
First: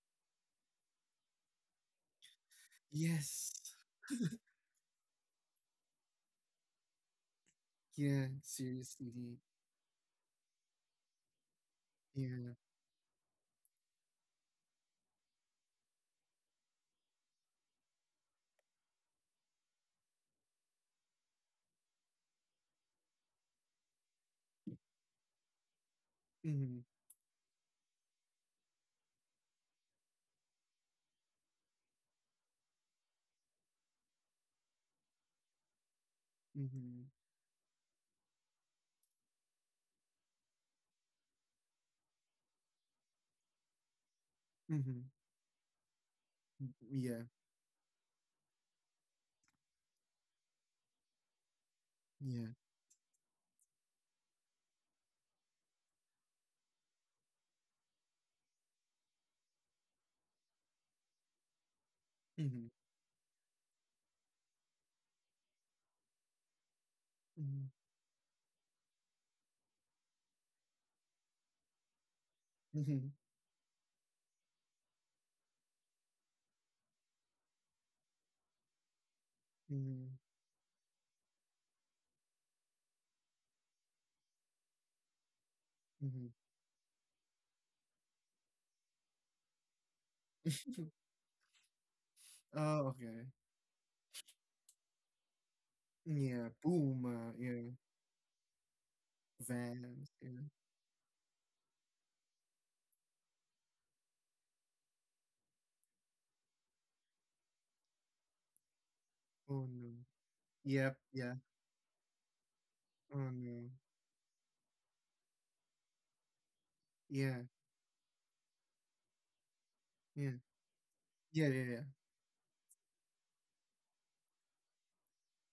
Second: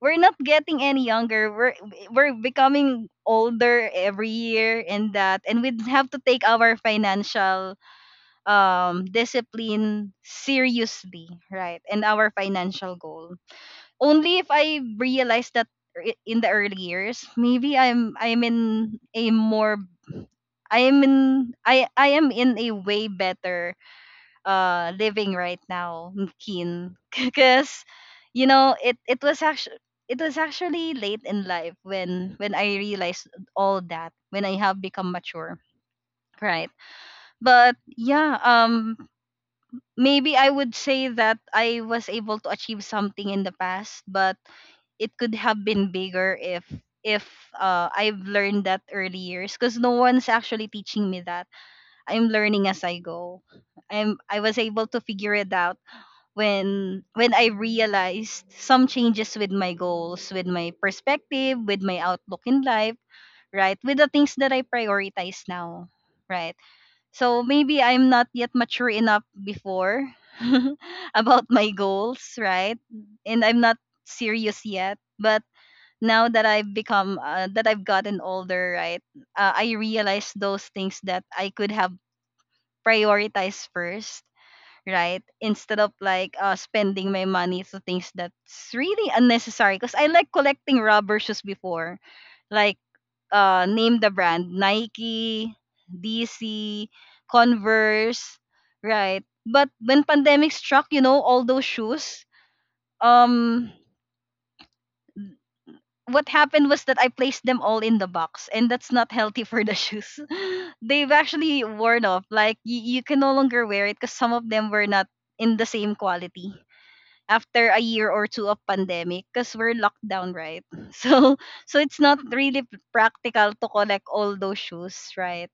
Speaker 1: we're not getting any younger, we're becoming
Speaker 2: Yes.
Speaker 1: older every year. And that and we have to take our financial
Speaker 2: Yeah. Seriously.
Speaker 1: discipline seriously, right? And our
Speaker 2: Yeah.
Speaker 1: financial goal. Only if I realize that in the early years, maybe I'm in a more, I am in a way better living right now,
Speaker 2: Mm-hmm.
Speaker 1: Keen, because you know it it was actually late in life when I realized all that, when I have become mature, right?
Speaker 2: Mm-hmm.
Speaker 1: But yeah, maybe I would say that I was able to achieve something in the past, but
Speaker 2: Mm-hmm.
Speaker 1: it could have been bigger
Speaker 2: Yeah.
Speaker 1: if I've learned that early years, because no one's actually teaching me that. I'm
Speaker 2: Yeah.
Speaker 1: learning as I go. I was able to figure it out when I realized some changes with my goals, with my perspective, with my outlook in
Speaker 2: Mm-hmm.
Speaker 1: life, right? With the things that I prioritize now. Right. So
Speaker 2: Mm-hmm.
Speaker 1: maybe I'm not yet mature enough before about my goals, right?
Speaker 2: Mm-hmm.
Speaker 1: And I'm not serious yet. But now that I've become, that I've gotten older, right? I
Speaker 2: Mm-hmm.
Speaker 1: realize those things that I could have prioritized first, right? Instead of
Speaker 2: Mm-hmm.
Speaker 1: like spending my money to things that's really unnecessary. Because I like collecting rubber shoes before like
Speaker 2: Oh, okay.
Speaker 1: name the brand, Nike,
Speaker 2: Yeah.
Speaker 1: DC,
Speaker 2: Puma. Yeah.
Speaker 1: Converse, right? But when
Speaker 2: Vans. Yeah.
Speaker 1: pandemic struck, you know, all those shoes, um, what happened was that I placed them all in the box, and that's not healthy for
Speaker 2: Oh,
Speaker 1: the
Speaker 2: no.
Speaker 1: shoes.
Speaker 2: Yep.
Speaker 1: They've
Speaker 2: Yep.
Speaker 1: actually worn off. Like you can
Speaker 2: Oh,
Speaker 1: no longer
Speaker 2: no.
Speaker 1: wear it because some of them were not in the same quality
Speaker 2: Yeah,
Speaker 1: after a year or two of pandemic because we're locked down,
Speaker 2: yeah.
Speaker 1: right? So
Speaker 2: Yeah, yeah, yeah.
Speaker 1: it's not really practical to collect all those shoes, right?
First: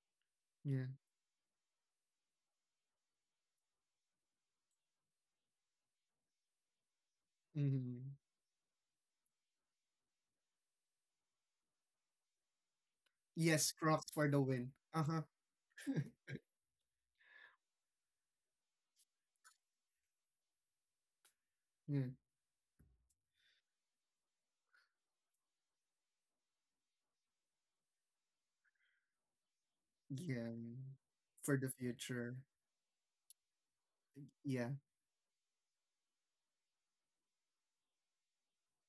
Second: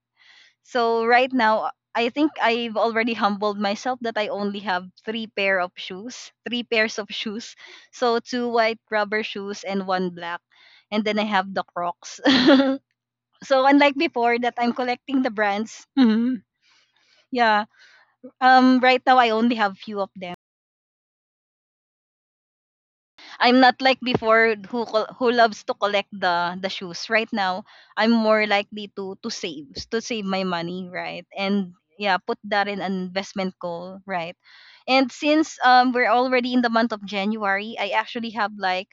Speaker 2: Yeah.
Speaker 1: So right now, I think I've already humbled myself that I only have three pair of shoes, three pairs of shoes.
Speaker 2: Mhm.
Speaker 1: So two white rubber shoes and one black, and then I have the Crocs. So
Speaker 2: Yes,
Speaker 1: unlike
Speaker 2: Crocs for
Speaker 1: before
Speaker 2: the
Speaker 1: that I'm
Speaker 2: win.
Speaker 1: collecting
Speaker 2: Uh-huh.
Speaker 1: the brands. Mhm. Yeah. Right now I only have few of them.
Speaker 2: Yeah.
Speaker 1: I'm not like before who who loves to collect the shoes. Right now, I'm more likely to save my
Speaker 2: Yeah.
Speaker 1: money, right?
Speaker 2: For the
Speaker 1: And yeah, put
Speaker 2: future.
Speaker 1: that in an investment goal, right?
Speaker 2: Yeah.
Speaker 1: And since we're already in the month of January, I actually have like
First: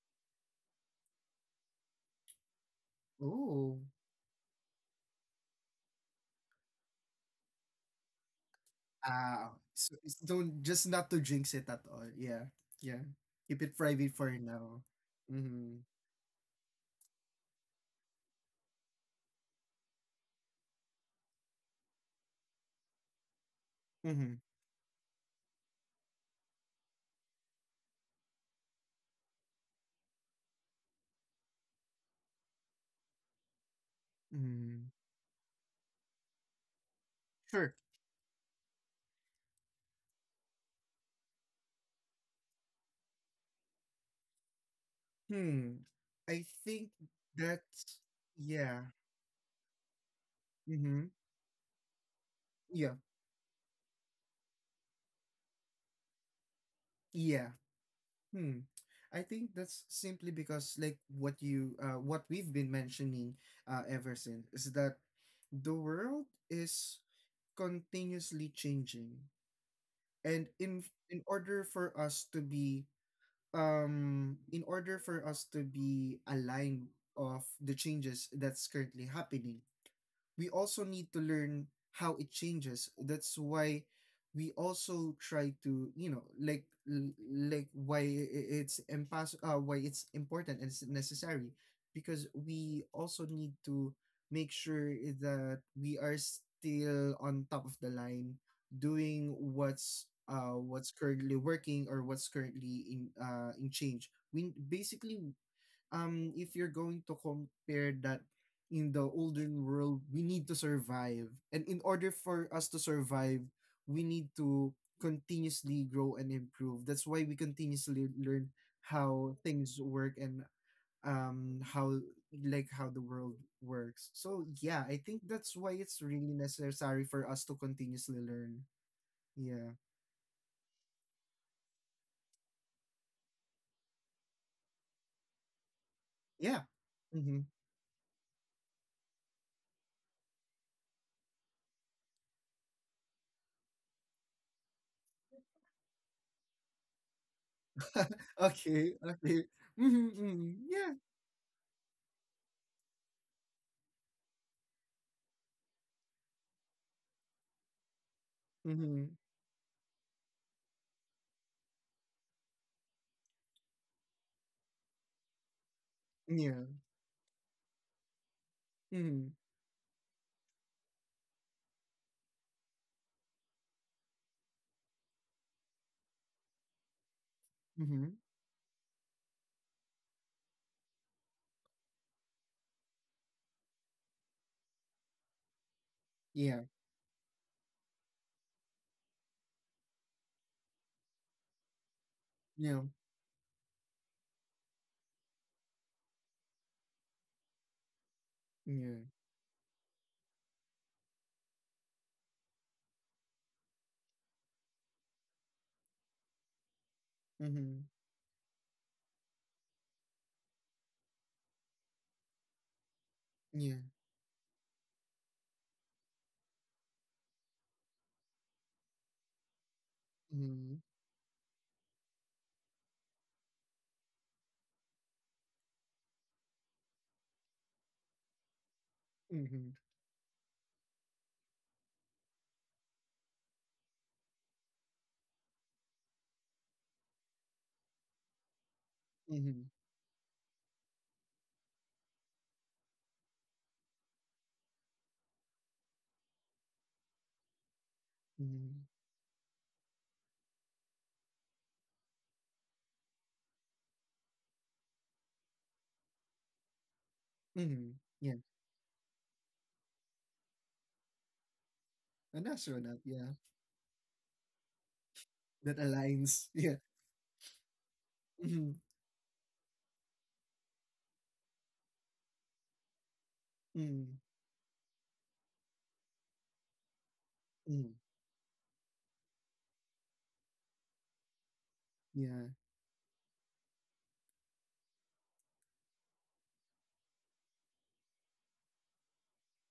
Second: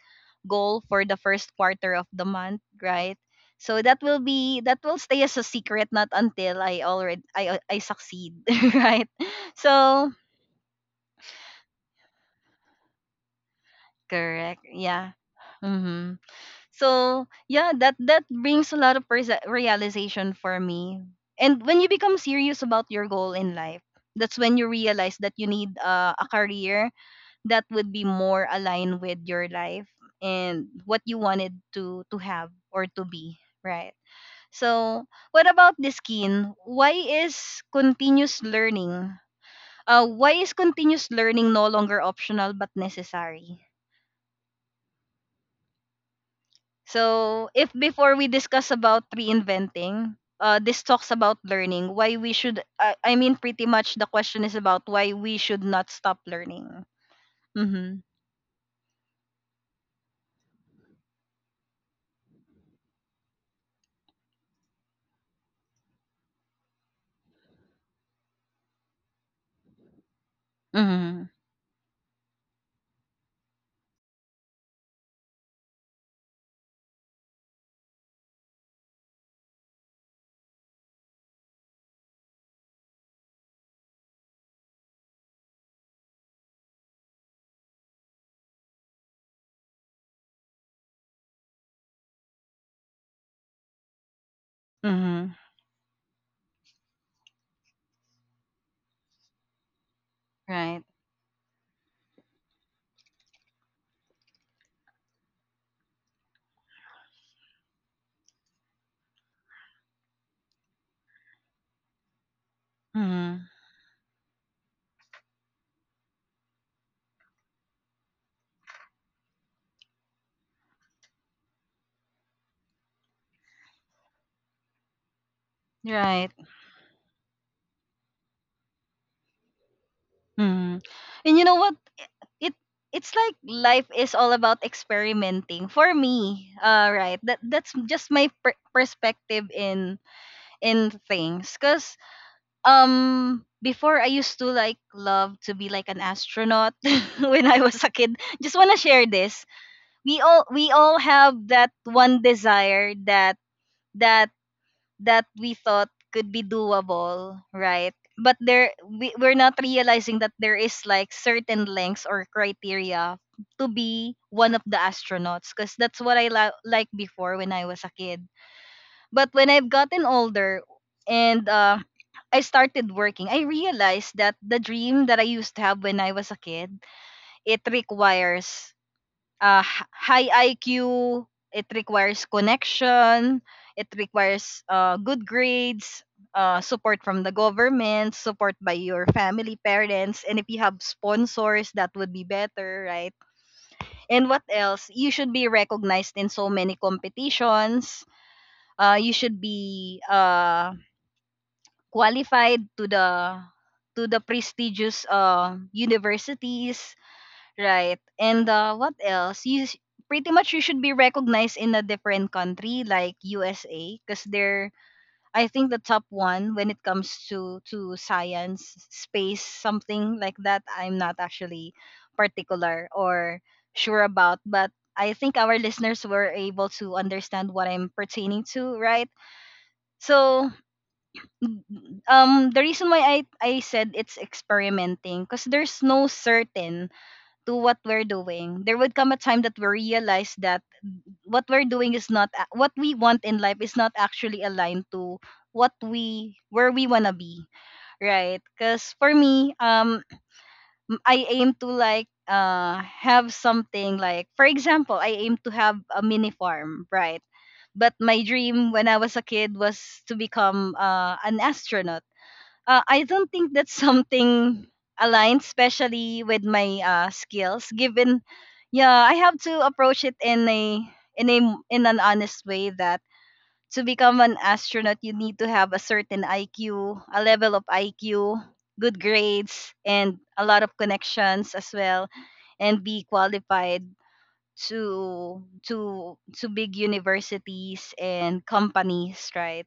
Speaker 1: goal for the first quarter of the month, right?
Speaker 2: Oh.
Speaker 1: So that will be that will stay as a secret not until I already I succeed, right?
Speaker 2: Ah. So
Speaker 1: So
Speaker 2: it's, don't, just not to jinx it at all. Yeah. Yeah. Keep it private for
Speaker 1: correct,
Speaker 2: now.
Speaker 1: yeah.
Speaker 2: Mm-hmm.
Speaker 1: Mm-hmm. So yeah, that that brings a lot of realization for me. And when you become serious about your goal in life,
Speaker 2: Mm-hmm.
Speaker 1: that's when you realize that you need a career that would be more aligned with your life and what you wanted to have or to be, right?
Speaker 2: Mm-hmm.
Speaker 1: So what about this skin? Why is
Speaker 2: Sure.
Speaker 1: continuous learning? Why is continuous learning no longer optional but necessary?
Speaker 2: Hmm. I think
Speaker 1: So, if
Speaker 2: that's,
Speaker 1: before we discuss
Speaker 2: yeah.
Speaker 1: about reinventing, this
Speaker 2: Mm-hmm.
Speaker 1: talks about learning, why we should,
Speaker 2: Yeah.
Speaker 1: I mean, pretty much the question is about why we should not stop learning.
Speaker 2: Yeah.
Speaker 1: Mm-hmm.
Speaker 2: Hmm. I think that's simply because, like, what we've been mentioning ever since, is that the world is continuously changing. And in
Speaker 1: Mm-hmm.
Speaker 2: order for us to be in order for us to be aligned of the changes that's currently happening, we also need to learn how it changes. That's why we also try to, you know, like like why it's important and it's necessary because we also need to make sure
Speaker 1: Mm-hmm.
Speaker 2: that we are still on top of the line doing
Speaker 1: Right.
Speaker 2: what's currently working or what's currently in change. We basically, if you're going to compare that, in the olden world we need to survive, and in order for us to survive
Speaker 1: Mm-hmm.
Speaker 2: we need to continuously grow and improve. That's why we continuously learn how things work and, how, like how the world works. So yeah, I think that's why it's
Speaker 1: Right.
Speaker 2: really necessary for us to continuously learn. Yeah,
Speaker 1: Mm-hmm. And you know what? It It's like life is all about experimenting. For me,
Speaker 2: yeah,
Speaker 1: right. That
Speaker 2: mm-hmm.
Speaker 1: that's just my perspective in things, cause before I used to like love to be like an astronaut when I was a kid. Just want to
Speaker 2: okay
Speaker 1: share
Speaker 2: okay
Speaker 1: this.
Speaker 2: Mm-hmm, mm-hmm.
Speaker 1: We
Speaker 2: Yeah,
Speaker 1: all have that one desire that that that we thought could be doable, right? But there
Speaker 2: mm-hmm.
Speaker 1: we, we're not realizing that there is like certain lengths or criteria to be one of the astronauts, because that's what I
Speaker 2: Yeah,
Speaker 1: like before when I was a kid.
Speaker 2: mm-hmm.
Speaker 1: But when I've gotten older and I started working, I realized that the dream that I used to have when I was a kid, it
Speaker 2: Mhm.
Speaker 1: requires high IQ, it requires connection, it requires good grades,
Speaker 2: Yeah.
Speaker 1: support from the government, support by your family, parents, and if you have sponsors, that would be
Speaker 2: Yeah.
Speaker 1: better, right? And what else? You should be recognized in so many competitions.
Speaker 2: Yeah.
Speaker 1: You should be qualified to the prestigious universities,
Speaker 2: Mhm.
Speaker 1: right? And what else? Pretty much you should be recognized in a different country like
Speaker 2: Yeah.
Speaker 1: USA because they're, I think, the top one when it comes to science, space, something like that.
Speaker 2: Mhm.
Speaker 1: I'm not actually particular or sure about, but I think our listeners were able to understand what I'm pertaining to, right?
Speaker 2: Mhm.
Speaker 1: So the reason why I said it's experimenting because there's no certain to what we're doing. There would come a time that we
Speaker 2: Mhm.
Speaker 1: realize that what we're doing is not a- what we want in life is not actually aligned to what we where we wanna be, right?
Speaker 2: Mhm.
Speaker 1: Because for me, I aim to like have something. Like for example, I aim to have a mini farm, right?
Speaker 2: Mhm.
Speaker 1: But my
Speaker 2: Yeah.
Speaker 1: dream when I was a kid was to become an astronaut.
Speaker 2: And that's An astronaut.
Speaker 1: I
Speaker 2: Yeah.
Speaker 1: don't think that's something aligned,
Speaker 2: That
Speaker 1: especially with
Speaker 2: aligns. Yeah.
Speaker 1: my skills. Given,
Speaker 2: Mhm.
Speaker 1: yeah, I have to approach it in a in an honest way that to
Speaker 2: Mhm.
Speaker 1: become an astronaut, you need to have a certain IQ, a level of
Speaker 2: Mhm.
Speaker 1: IQ, good grades, and a lot of connections as well,
Speaker 2: Yeah.
Speaker 1: and be qualified to big universities and companies, right?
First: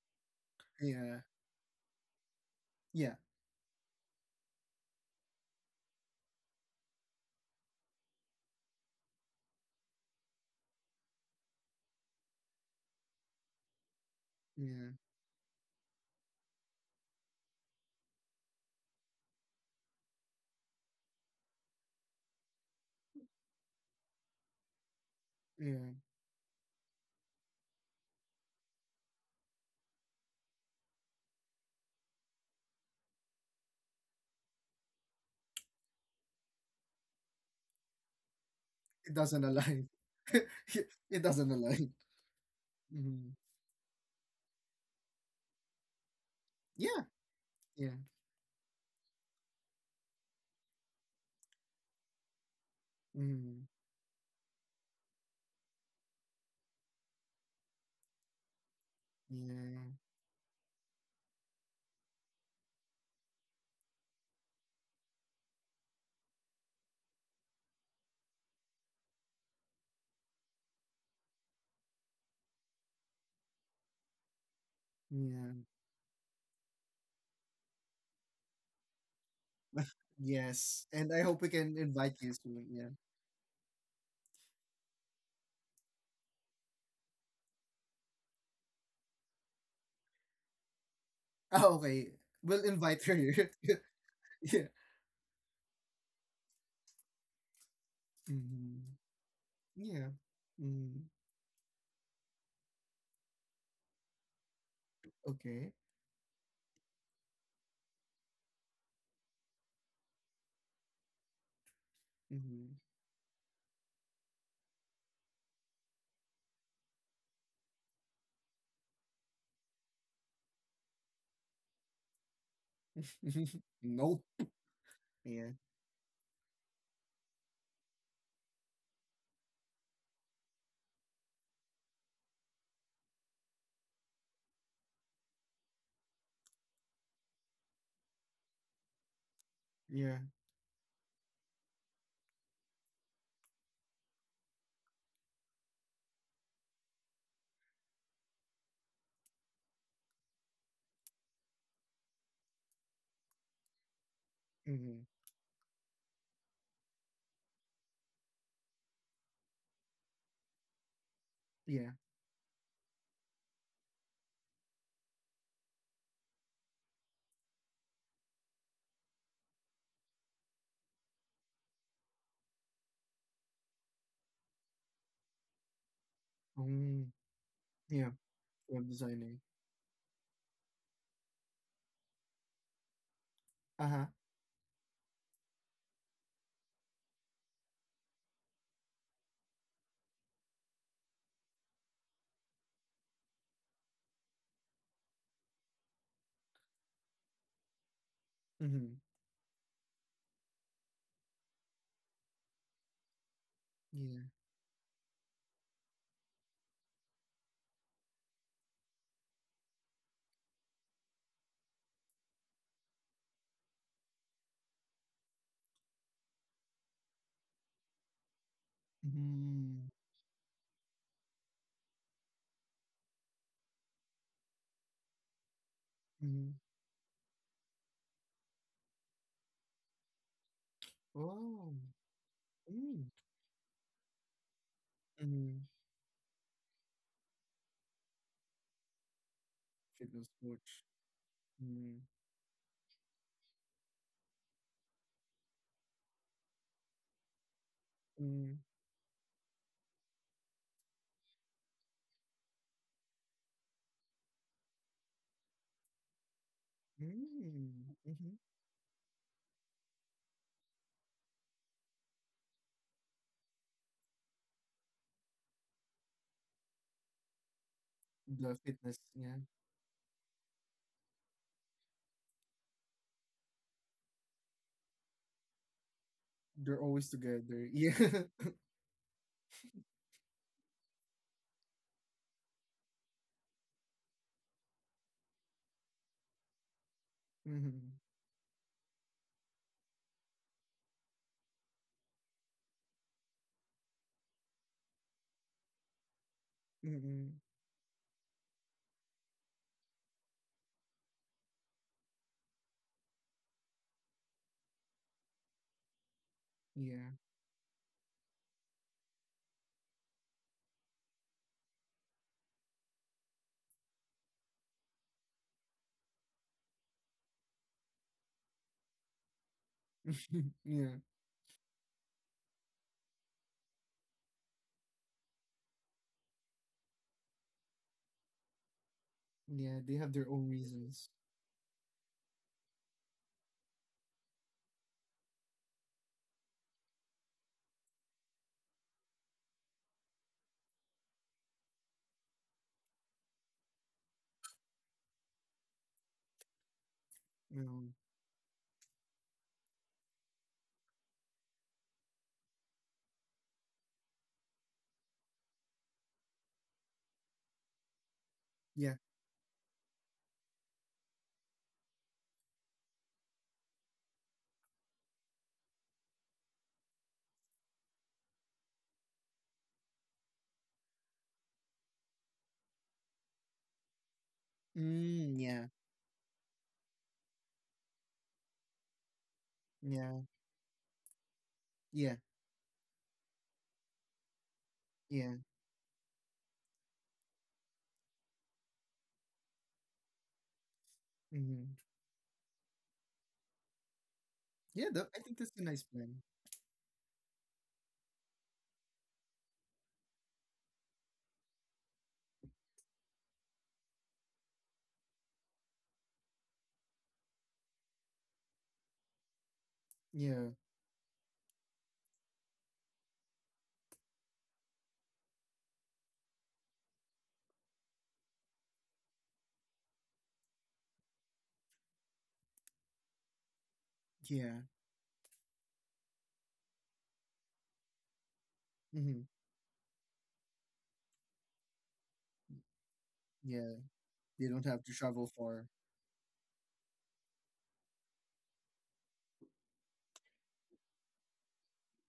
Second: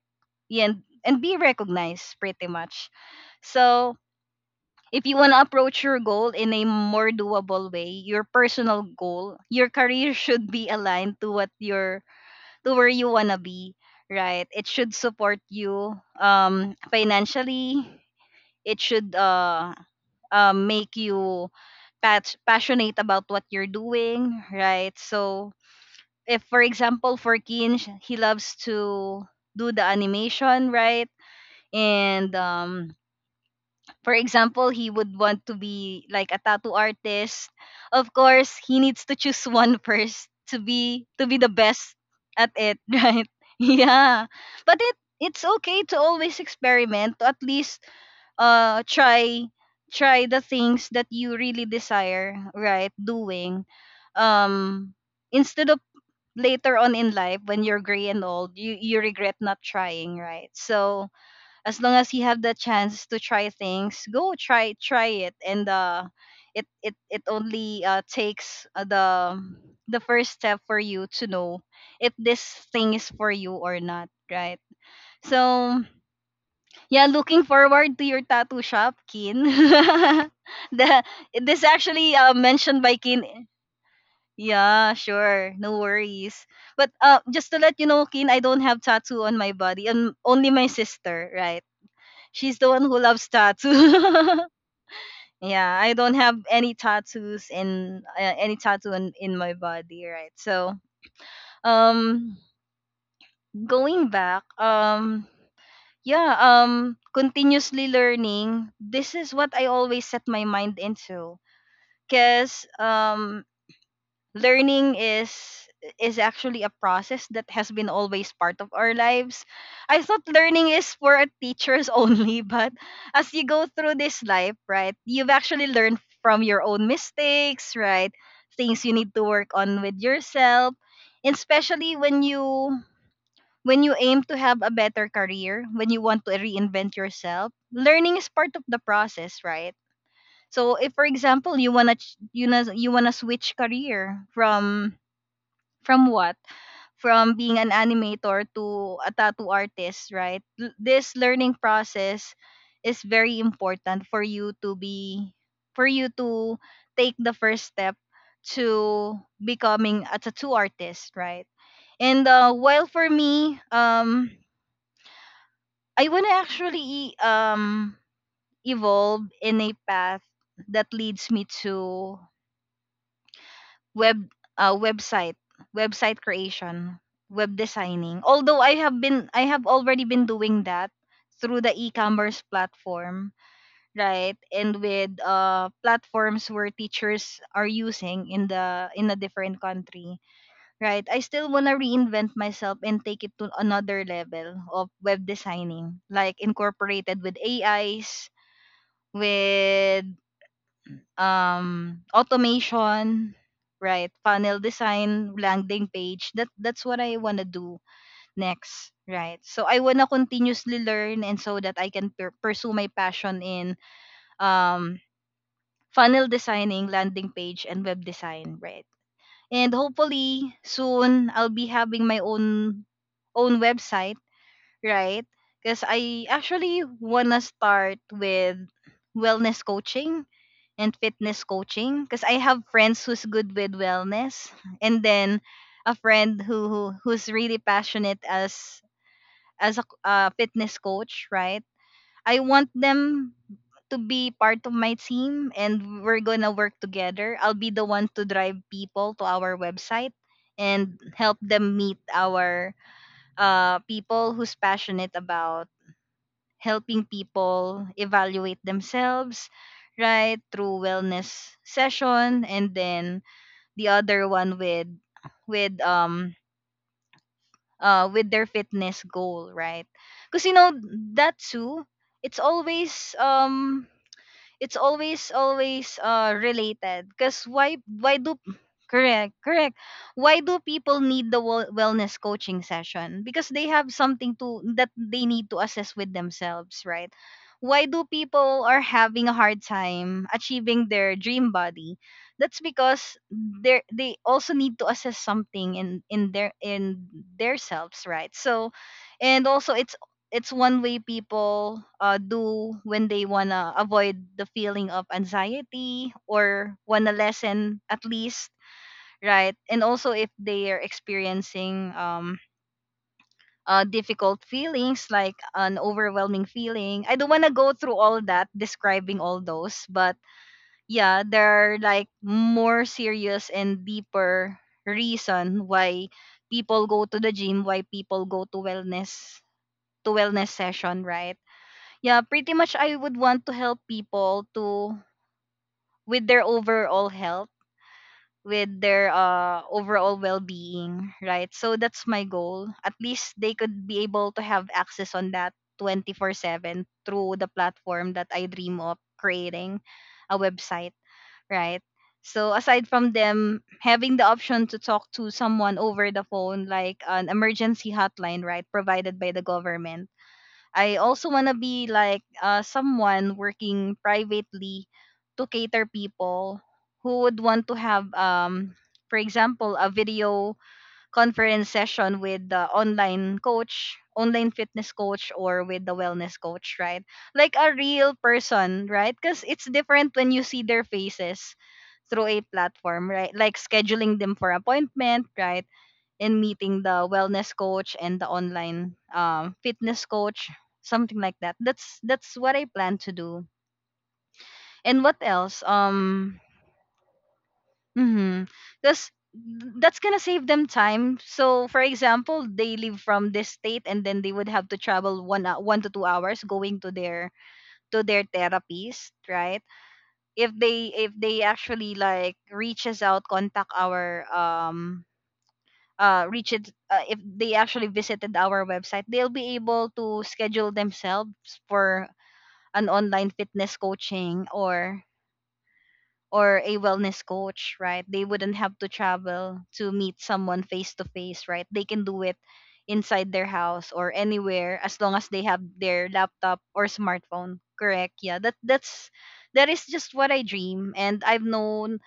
Speaker 1: Yeah, and
Speaker 2: Yeah.
Speaker 1: be recognized pretty much.
Speaker 2: Yeah.
Speaker 1: So if you want to approach your goal in a more doable way, your personal goal, your career should be aligned to what your to where you want to be, right? It
Speaker 2: Yeah.
Speaker 1: should support you financially. It should make you passionate about what you're doing, right? So,
Speaker 2: Yeah.
Speaker 1: if for example, for Keen, he loves to do the animation, right? And for example, he would want to be like a tattoo artist. Of course, he needs to
Speaker 2: It
Speaker 1: choose
Speaker 2: doesn't
Speaker 1: one
Speaker 2: align.
Speaker 1: first to
Speaker 2: It it
Speaker 1: be the
Speaker 2: doesn't align.
Speaker 1: best at it, right?
Speaker 2: Mhm.
Speaker 1: Yeah. But it's okay to always
Speaker 2: Yeah.
Speaker 1: experiment, to at least
Speaker 2: Yeah.
Speaker 1: try the things that you really desire, right? Doing
Speaker 2: Mhm.
Speaker 1: um instead of Later on in life when you're gray and old, you regret not
Speaker 2: Yeah.
Speaker 1: trying, right? So, as long as you have the chance to try things, go try it. And it only takes the first step for you to know if this thing is for you or not, right?
Speaker 2: Yeah.
Speaker 1: So yeah, looking forward to your tattoo shop, Kin.
Speaker 2: Yes.
Speaker 1: the
Speaker 2: And I hope we
Speaker 1: this
Speaker 2: can
Speaker 1: actually
Speaker 2: invite you soon.
Speaker 1: mentioned
Speaker 2: Yeah.
Speaker 1: by Kin. Yeah, sure, no worries. But just to let you know, Kin, I don't have tattoo on my body, and only my sister, right?
Speaker 2: Ah, okay.
Speaker 1: She's
Speaker 2: We'll
Speaker 1: the one who
Speaker 2: invite her.
Speaker 1: loves tattoo.
Speaker 2: Yeah.
Speaker 1: Yeah, I don't have any tattoos in
Speaker 2: Mhm.
Speaker 1: in my body,
Speaker 2: Yeah.
Speaker 1: right? So,
Speaker 2: Mm.
Speaker 1: um going back,
Speaker 2: Okay.
Speaker 1: yeah, continuously learning, this is what I always set my mind into, because
Speaker 2: Mm-hmm.
Speaker 1: learning is actually a process that has been always part of our lives. I thought learning is for a teachers only, but as you go through
Speaker 2: Nope.
Speaker 1: this life, right, you've
Speaker 2: Yeah.
Speaker 1: actually learned from your own mistakes, right? Things you need to work on with yourself, and especially when you aim to have a better career, when you want to reinvent yourself. Learning is part of the process, right?
Speaker 2: Yeah.
Speaker 1: So if for example you wanna you wanna switch career from what? From being an animator to a tattoo artist, right? This learning process is very important
Speaker 2: Mm-hmm.
Speaker 1: for you to take the first step to becoming a tattoo artist, right?
Speaker 2: Yeah.
Speaker 1: And while for me, I want to actually evolve in a path that leads me to web uh, website website creation,
Speaker 2: Mm.
Speaker 1: web
Speaker 2: Yeah.
Speaker 1: designing, although I
Speaker 2: Web
Speaker 1: have been,
Speaker 2: designing.
Speaker 1: I have already been doing that through the e-commerce platform,
Speaker 2: Uh-huh.
Speaker 1: right? And with platforms where teachers are using in the in a different country, right? I still want to reinvent myself and take it to another level of web designing, like incorporated with ais
Speaker 2: Mm-hmm.
Speaker 1: with automation, right?
Speaker 2: Yeah.
Speaker 1: Funnel design, landing page, that's what I want to do next, right? So I want to continuously learn, and so that I can pursue my passion in um funnel designing, landing page, and web design, right? And
Speaker 2: Mm-hmm.
Speaker 1: hopefully soon I'll be having my own website, right? Because I
Speaker 2: Mm-hmm.
Speaker 1: actually want to start with wellness coaching and fitness
Speaker 2: Oh.
Speaker 1: coaching, because I have friends
Speaker 2: Mm.
Speaker 1: who's good with wellness, and then
Speaker 2: Mm-hmm.
Speaker 1: a friend who, who's really passionate as a
Speaker 2: Fitness coach.
Speaker 1: fitness coach, right?
Speaker 2: Mm.
Speaker 1: I want them to be part of my team, and we're going to work together. I'll be the one to drive
Speaker 2: Mm.
Speaker 1: people to our website and help them meet our people who's passionate about helping people
Speaker 2: Mm. Mm-hmm.
Speaker 1: evaluate themselves, right, through wellness session, and then the other one with with um with their
Speaker 2: The fitness.
Speaker 1: fitness
Speaker 2: Yeah.
Speaker 1: goal, right? Because you know that too, it's always um it's always
Speaker 2: They're
Speaker 1: related.
Speaker 2: always
Speaker 1: Because
Speaker 2: together. Yeah.
Speaker 1: why do, correct, correct, why do people need the wellness coaching session? Because they have something to that they need to assess with themselves, right? Why
Speaker 2: mm-hmm.
Speaker 1: do people are having a hard time achieving their dream body? That's because they also need to assess something in
Speaker 2: Mm-hmm.
Speaker 1: their selves, right? So, and also it, it's one way people do when they wanna avoid the feeling of anxiety, or wanna
Speaker 2: Yeah.
Speaker 1: lessen at least, right? And also if they are experiencing difficult feelings, like an overwhelming feeling. I don't wanna go through all that describing all those, but
Speaker 2: yeah.
Speaker 1: yeah, there are like more serious and deeper reason why people go to the gym, why people go
Speaker 2: Yeah. They
Speaker 1: to
Speaker 2: have their own
Speaker 1: wellness session,
Speaker 2: reasons.
Speaker 1: right? Yeah, pretty much I would want to help people to, with their overall health, with their overall well-being, right? So that's my goal. At least they could be able to have access on that 24/7 through the
Speaker 2: Um,
Speaker 1: platform that I dream of creating, a website, right? So aside from them having the option to talk to someone over the phone, like an emergency hotline, right,
Speaker 2: yeah.
Speaker 1: provided by the government, I also want to be like someone working privately to cater people who would want to have, for example, a video conference session with the online coach, online fitness coach,
Speaker 2: Mm,
Speaker 1: or
Speaker 2: yeah.
Speaker 1: with the wellness coach, right? Like a real person, right? Because it's different
Speaker 2: Yeah,
Speaker 1: when you see their faces
Speaker 2: yeah,
Speaker 1: through a platform, right? Like scheduling them for appointment,
Speaker 2: yeah.
Speaker 1: right? In meeting the wellness coach and the online fitness coach, something like
Speaker 2: Hmm.
Speaker 1: that's what I plan to do.
Speaker 2: Yeah,
Speaker 1: And what
Speaker 2: I think that's a
Speaker 1: else?
Speaker 2: nice plan.
Speaker 1: Mm that's that's gonna save them time. So for example, they live from this state, and then they would have to travel 1 to 2 hours going to their therapist, right?
Speaker 2: Yeah,
Speaker 1: If they actually like reaches out, contact our if they actually visited our website, they'll be able to schedule themselves for an online fitness coaching
Speaker 2: yeah,
Speaker 1: or a wellness coach, right? They wouldn't have to
Speaker 2: hmm,
Speaker 1: travel to meet someone face to face, right? They can do it inside their
Speaker 2: yeah.
Speaker 1: house or
Speaker 2: They don't
Speaker 1: anywhere,
Speaker 2: have to
Speaker 1: as long
Speaker 2: travel
Speaker 1: as they have
Speaker 2: far.
Speaker 1: their laptop or smartphone. Correct. Yeah. That's that is just what I dream. And I've known,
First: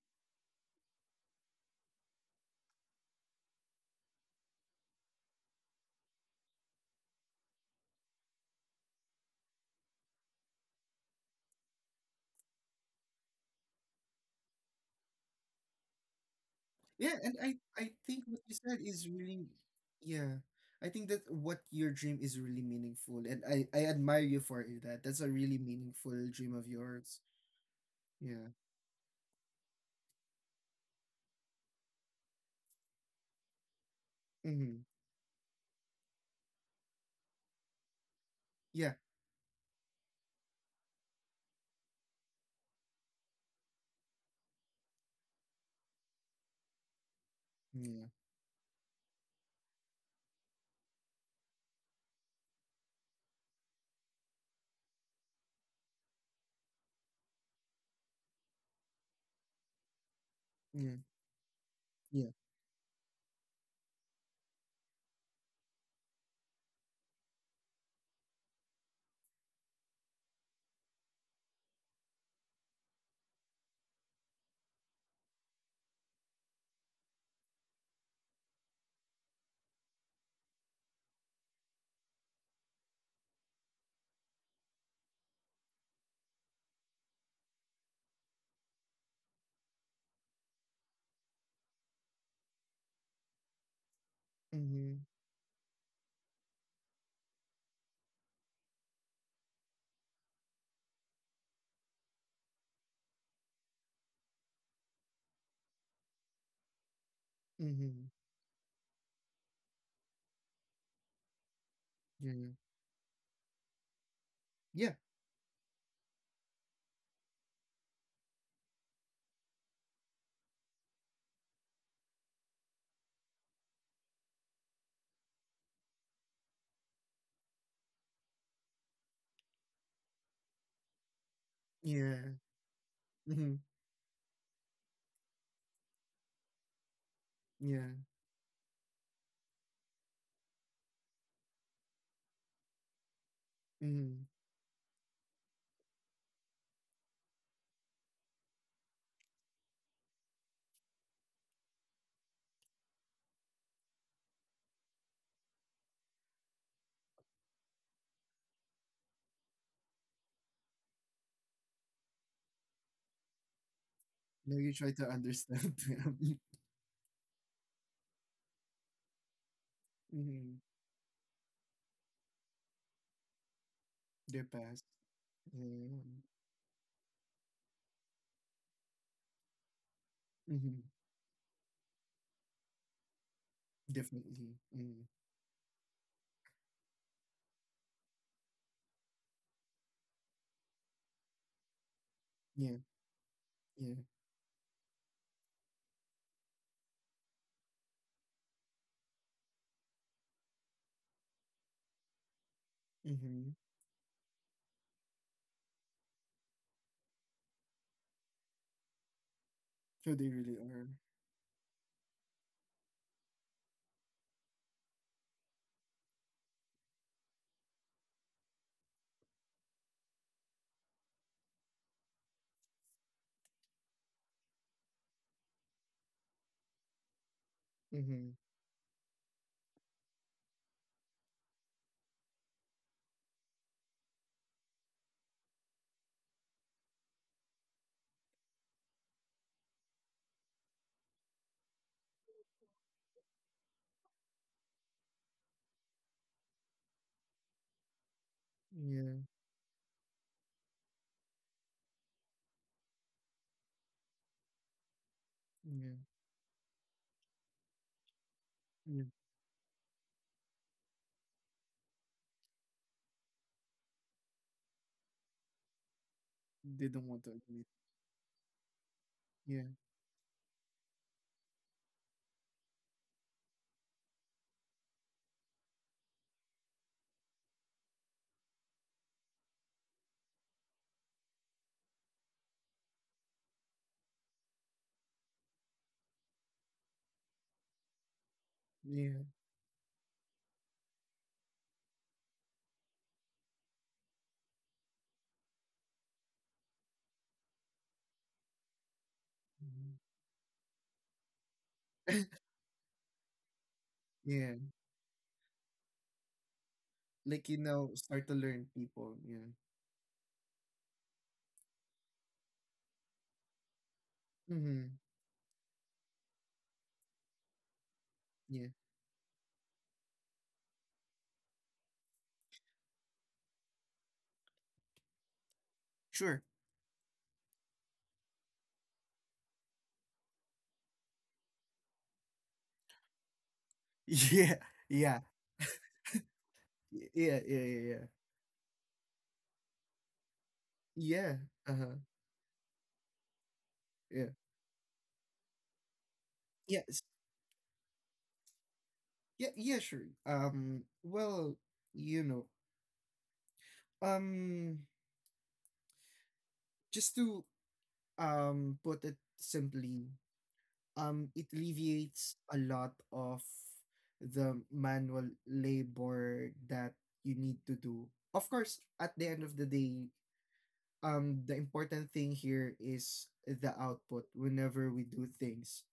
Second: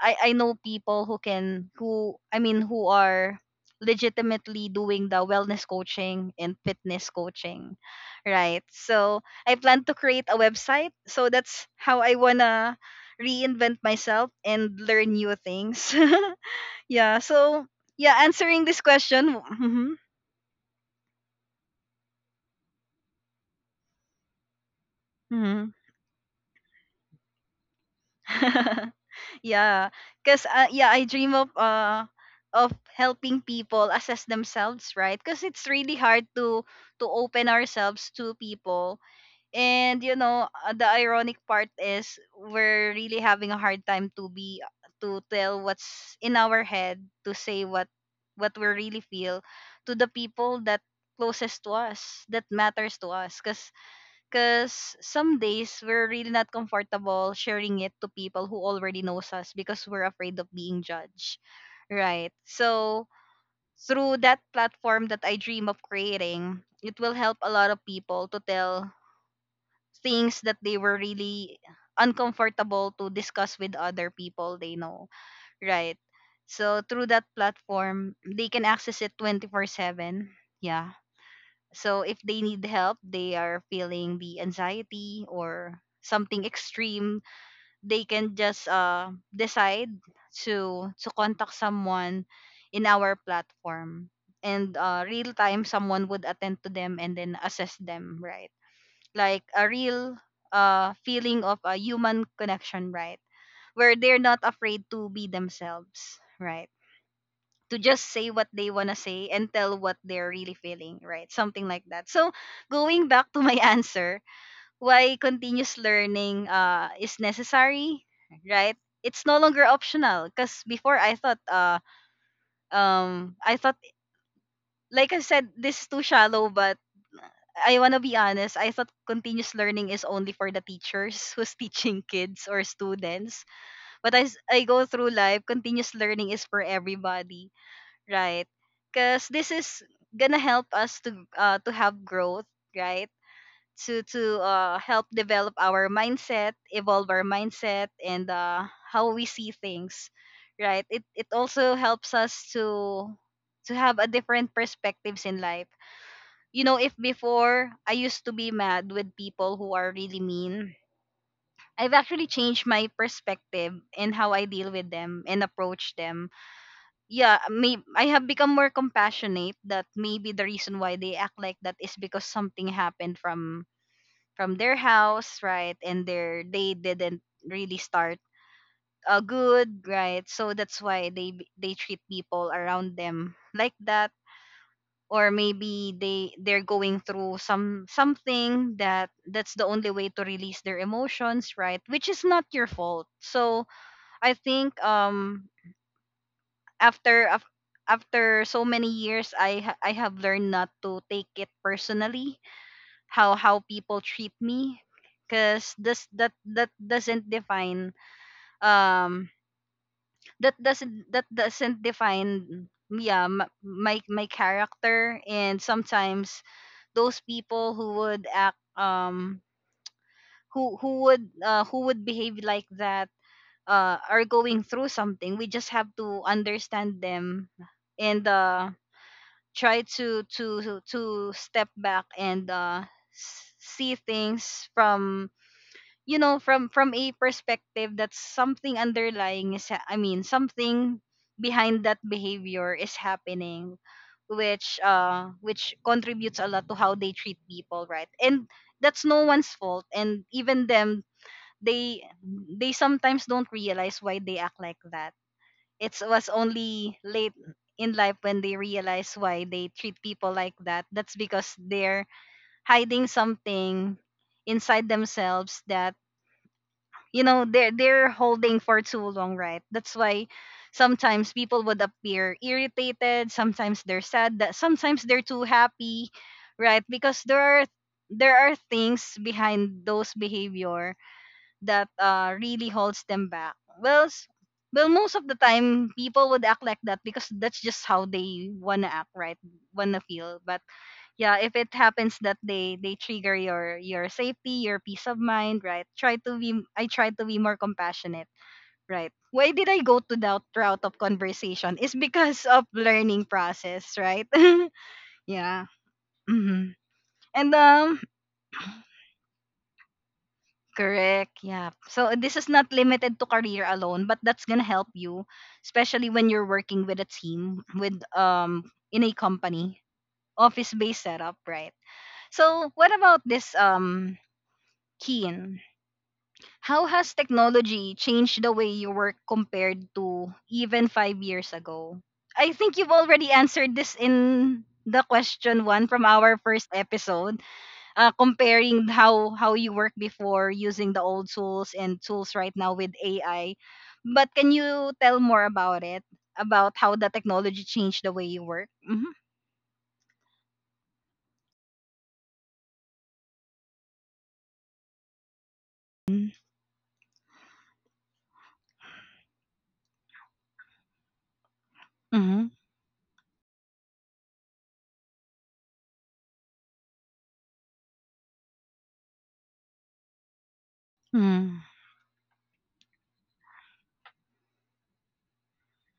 Speaker 1: I know people who can, who I mean who are legitimately doing the wellness coaching and fitness coaching, right? So I plan to create a website. So that's how I wanna reinvent myself and learn new things.
Speaker 2: Yeah,
Speaker 1: Yeah,
Speaker 2: and I,
Speaker 1: so
Speaker 2: I
Speaker 1: yeah,
Speaker 2: think what you
Speaker 1: answering
Speaker 2: said
Speaker 1: this
Speaker 2: is
Speaker 1: question.
Speaker 2: really,
Speaker 1: Mhm,
Speaker 2: yeah. I think that what your dream is really meaningful, and I admire you for it, that. That's a really
Speaker 1: mhm.
Speaker 2: meaningful dream of yours. Yeah.
Speaker 1: Yeah, cuz yeah, I dream of helping people assess
Speaker 2: Mm-hmm.
Speaker 1: themselves, right? Cuz it's really hard to open ourselves to
Speaker 2: Yeah.
Speaker 1: people. And you know, the ironic part is we're really having a hard time to tell what's in our head, to say
Speaker 2: Yeah.
Speaker 1: what we really feel to the people that closest to us, that matters to us, cuz some days we're really not comfortable sharing it to people who already knows us, because we're afraid of being
Speaker 2: Yeah.
Speaker 1: judged.
Speaker 2: Yeah.
Speaker 1: Right. So through that platform that I dream of creating, it will help a lot of people to tell things that they were really uncomfortable to discuss with other people they know, right? So through that platform, they can access it 24/7. Yeah. So if they need help, they are feeling the anxiety or something extreme, they can just decide to contact someone in our platform, and
Speaker 2: Mm-hmm.
Speaker 1: real time someone would attend to them and then assess them, right? Like a real feeling of a human connection, right? Where they're not afraid to be themselves, right? To just
Speaker 2: Mm-hmm.
Speaker 1: say what they wanna say and tell what they're really feeling, right? Something like that. So
Speaker 2: Yeah.
Speaker 1: going back to my answer,
Speaker 2: Yeah.
Speaker 1: why continuous learning is necessary, right? It's no longer optional. Because before I thought I thought, like I said this is too shallow, but I wanna be honest, I thought continuous learning is only for the teachers who's teaching
Speaker 2: Yeah.
Speaker 1: kids or students.
Speaker 2: Mm-hmm.
Speaker 1: But as I go through life, continuous learning is for everybody,
Speaker 2: Yeah.
Speaker 1: right? Because this is gonna help us to have growth, right?
Speaker 2: Mm-hmm.
Speaker 1: To Help develop our mindset, evolve our mindset, and how we see things, right? It also helps us to have a different perspectives in life. If before I used to be mad with people who are really mean, I've actually changed my perspective in how I
Speaker 2: Now
Speaker 1: deal
Speaker 2: you
Speaker 1: with
Speaker 2: try to
Speaker 1: them and
Speaker 2: understand
Speaker 1: approach them.
Speaker 2: them.
Speaker 1: Yeah, may I have become more compassionate that maybe the
Speaker 2: Mhm.
Speaker 1: reason why they act like that is because something happened
Speaker 2: Their
Speaker 1: from their
Speaker 2: past.
Speaker 1: house, right? And
Speaker 2: Mm,
Speaker 1: their they didn't really start good, right? So that's
Speaker 2: mhm,
Speaker 1: why they treat people around them like that.
Speaker 2: definitely. Mm,
Speaker 1: Or maybe they're going through some something that that's the only way to release their emotions, right? Which is not your
Speaker 2: yeah.
Speaker 1: fault. So
Speaker 2: Yeah.
Speaker 1: I think after af- after so many years, I have learned not to take it personally, how
Speaker 2: Mm-hmm.
Speaker 1: how people treat me, because this that that doesn't define um
Speaker 2: So they
Speaker 1: that
Speaker 2: really are.
Speaker 1: doesn't define yeah my character. And sometimes those people who would act, who would who would behave like that, are going through something. We just have to understand them. And
Speaker 2: Mm-hmm.
Speaker 1: try to step back and see things from, you know, from a perspective that's something underlying is something behind that behavior is happening, which contributes a lot to how they treat people, right? And that's
Speaker 2: Yeah.
Speaker 1: no one's fault. And even them, they sometimes don't realize why they act like that.
Speaker 2: Yeah.
Speaker 1: It was only late in life when they
Speaker 2: Yeah.
Speaker 1: realize why they treat people like that, that's because they're hiding something inside themselves that,
Speaker 2: They don't
Speaker 1: you
Speaker 2: want to
Speaker 1: know,
Speaker 2: admit.
Speaker 1: they're holding for too long, right?
Speaker 2: Yeah.
Speaker 1: That's why sometimes people would appear irritated, sometimes they're sad, that sometimes they're too happy, right? Because there are, there are things behind those behavior that really holds them back. Well, most of the time people would act like that because that's just how they wanna act,
Speaker 2: Yeah.
Speaker 1: right? Wanna feel. But yeah, if it happens that they trigger your safety, your peace of mind, right? Try to be i try to be more compassionate, right? Why did I
Speaker 2: Mhm,
Speaker 1: go to that route of conversation is because of learning process, right?
Speaker 2: yeah.
Speaker 1: Yeah. Hmm. And
Speaker 2: Like, you know, start to learn people. Yeah.
Speaker 1: correct, yeah, so this is not limited to career alone, but that's gonna help
Speaker 2: Mm-hmm.
Speaker 1: you especially when you're working with a team, with
Speaker 2: Yeah.
Speaker 1: in a company, office based setup, right? So what about this Keen.
Speaker 2: Sure.
Speaker 1: How has technology changed the way you work compared to even 5 years ago? I think you've already answered this
Speaker 2: Yeah.
Speaker 1: in the
Speaker 2: Yeah.
Speaker 1: question one from our first episode,
Speaker 2: Yeah. Yeah. Yeah. Yeah.
Speaker 1: comparing how you work before, using the old
Speaker 2: Yeah.
Speaker 1: tools and
Speaker 2: Uh-huh.
Speaker 1: tools right now with AI. But
Speaker 2: Yeah.
Speaker 1: can you tell more about it? About how
Speaker 2: Yes.
Speaker 1: the technology changed the way you work? Mm-hmm.
Speaker 2: Yeah. Yeah. Sure. Well, you know, um, just to put it simply, it alleviates
Speaker 1: Mm-hmm.
Speaker 2: a lot of the manual labor that you need to do. Of course, at the end of the day, the important thing here is the output whenever we do things.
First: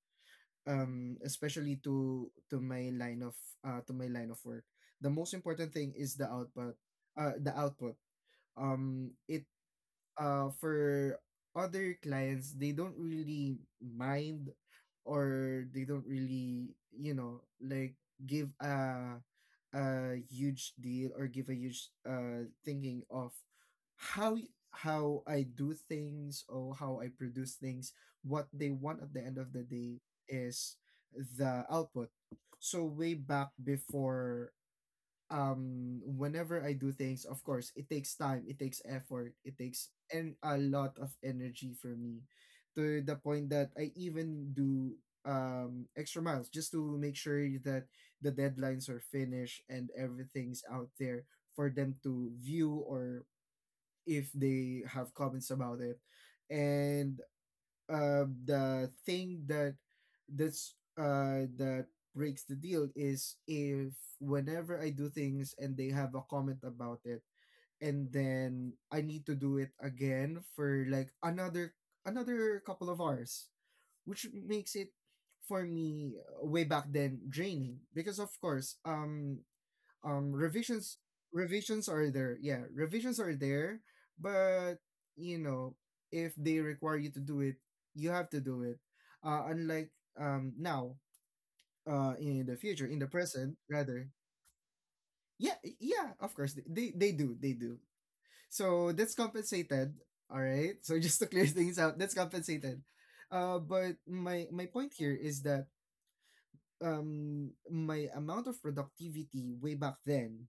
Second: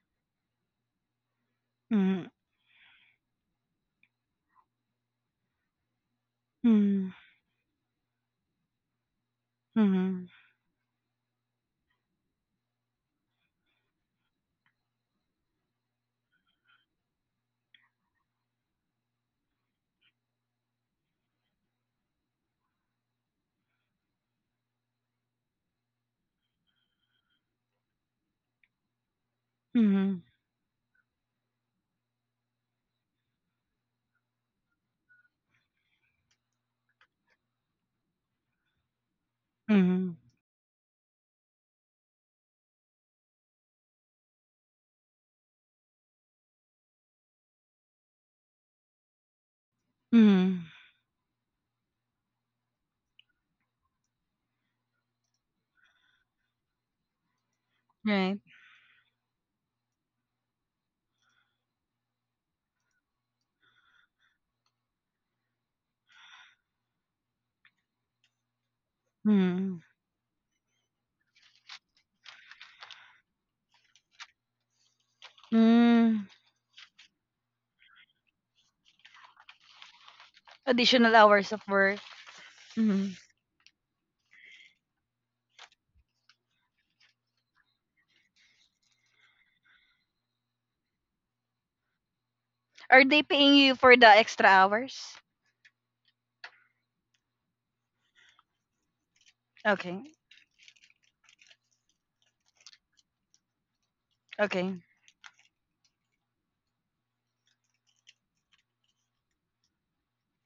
Speaker 2: Um, especially
Speaker 1: Mm-hmm.
Speaker 2: to my line of to my line of work. The most important thing is the output,
Speaker 1: Mm-hmm.
Speaker 2: the output. It
Speaker 1: Mm-hmm.
Speaker 2: For other clients, they don't really mind, or they don't really, you know, like, give a huge deal, or give a huge thinking of how I do things or how I produce things. What they want at the end of the day
Speaker 1: Mm-hmm.
Speaker 2: is the output. So, way back before, whenever I do things, of course, it takes time, it takes effort, it takes
Speaker 1: Mm-hmm.
Speaker 2: and a lot of energy for me, to the point that I even do extra miles just to make sure that the deadlines are finished and everything's
Speaker 1: Mm-hmm.
Speaker 2: out there for them to view, or if they have comments about it. And
Speaker 1: Right.
Speaker 2: the thing that that breaks the deal is if, whenever I do things and they have a comment about it, and then I need to do it
Speaker 1: Mm-hmm.
Speaker 2: again for like another couple of hours, which makes it for me,
Speaker 1: Mm,
Speaker 2: way back then, draining, because of course, revisions,
Speaker 1: additional hours of
Speaker 2: revisions
Speaker 1: work.
Speaker 2: are there yeah
Speaker 1: Mhm.
Speaker 2: revisions are there. But you know, if they require you to do it, you have to do it. Unlike, now, uh, in the future, in
Speaker 1: Are
Speaker 2: the
Speaker 1: they
Speaker 2: present
Speaker 1: paying you for the
Speaker 2: rather.
Speaker 1: extra hours?
Speaker 2: Yeah, yeah, of course they they do, they do, so that's compensated.
Speaker 1: Okay.
Speaker 2: All right, so, just to clear things out, that's compensated. Uh, but my
Speaker 1: Okay.
Speaker 2: point here is that, my amount of productivity way back then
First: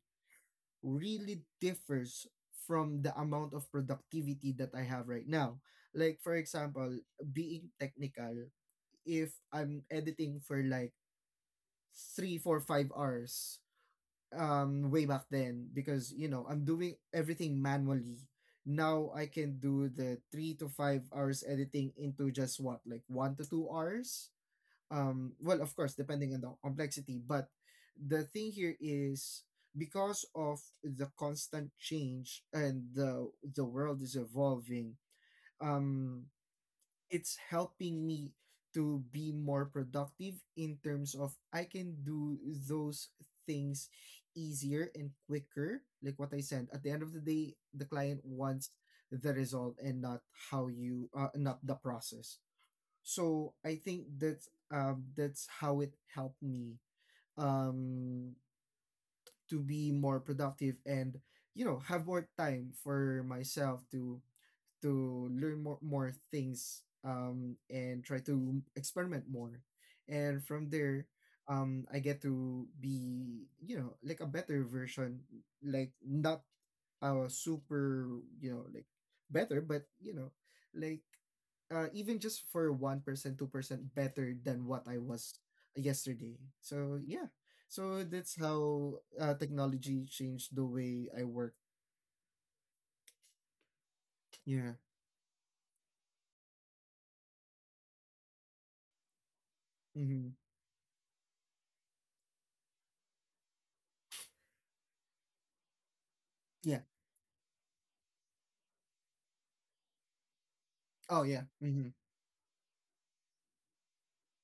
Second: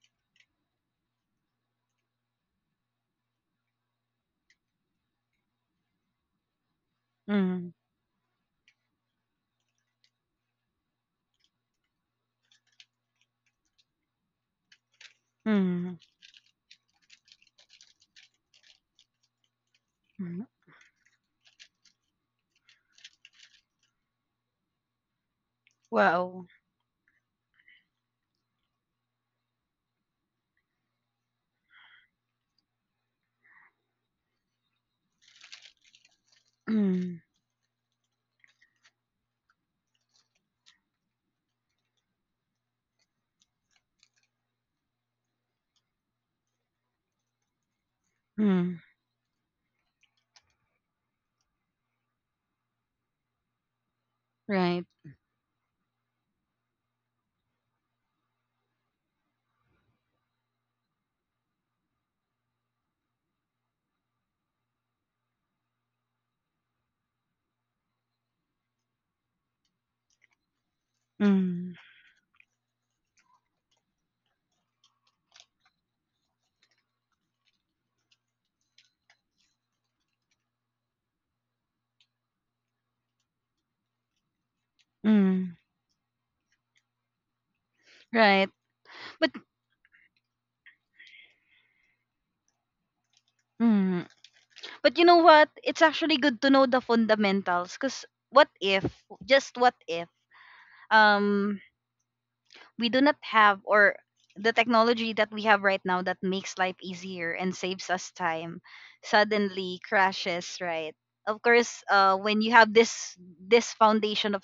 Speaker 2: really differs from the amount of productivity that I have right now. Like, for example,
Speaker 1: Mm,
Speaker 2: being technical, if I'm editing for like three, four, five hours, way back then,
Speaker 1: mm,
Speaker 2: because you know, I'm doing everything manually. Now I can do the
Speaker 1: mm.
Speaker 2: three to five hours editing into just what, like one to two hours? Um, well of course depending on
Speaker 1: Wow.
Speaker 2: the complexity, but the thing here is, because of the constant change and the world is evolving, um
Speaker 1: Mm,
Speaker 2: it's helping me to be more productive in terms of I can do those things easier and quicker. Like what I said, at the end of the day, the client wants
Speaker 1: mm,
Speaker 2: the result and not how you not the process. So I think that's,
Speaker 1: right.
Speaker 2: that's how it helped me, um to be more productive, and you know, have more time for myself to learn more, more things, and try to experiment more. And from there,
Speaker 1: Mm,
Speaker 2: I get to be, you know, like a better version. Like, not a super, you know, like better, but, you know, like even just for 1%, 2% better than what I was
Speaker 1: mm,
Speaker 2: yesterday. So, yeah. So that's
Speaker 1: right.
Speaker 2: how
Speaker 1: But
Speaker 2: technology changed the way I work.
Speaker 1: mm,
Speaker 2: Yeah.
Speaker 1: but you know what? It's actually good to know the fundamentals because, what if? Just what if?
Speaker 2: Mm-hmm.
Speaker 1: Um we do not have, or the technology that we have right now that makes life
Speaker 2: Yeah.
Speaker 1: easier and saves us time suddenly crashes, right?
Speaker 2: Oh,
Speaker 1: Of
Speaker 2: yeah.
Speaker 1: course
Speaker 2: Mm-hmm.
Speaker 1: when you have this foundation of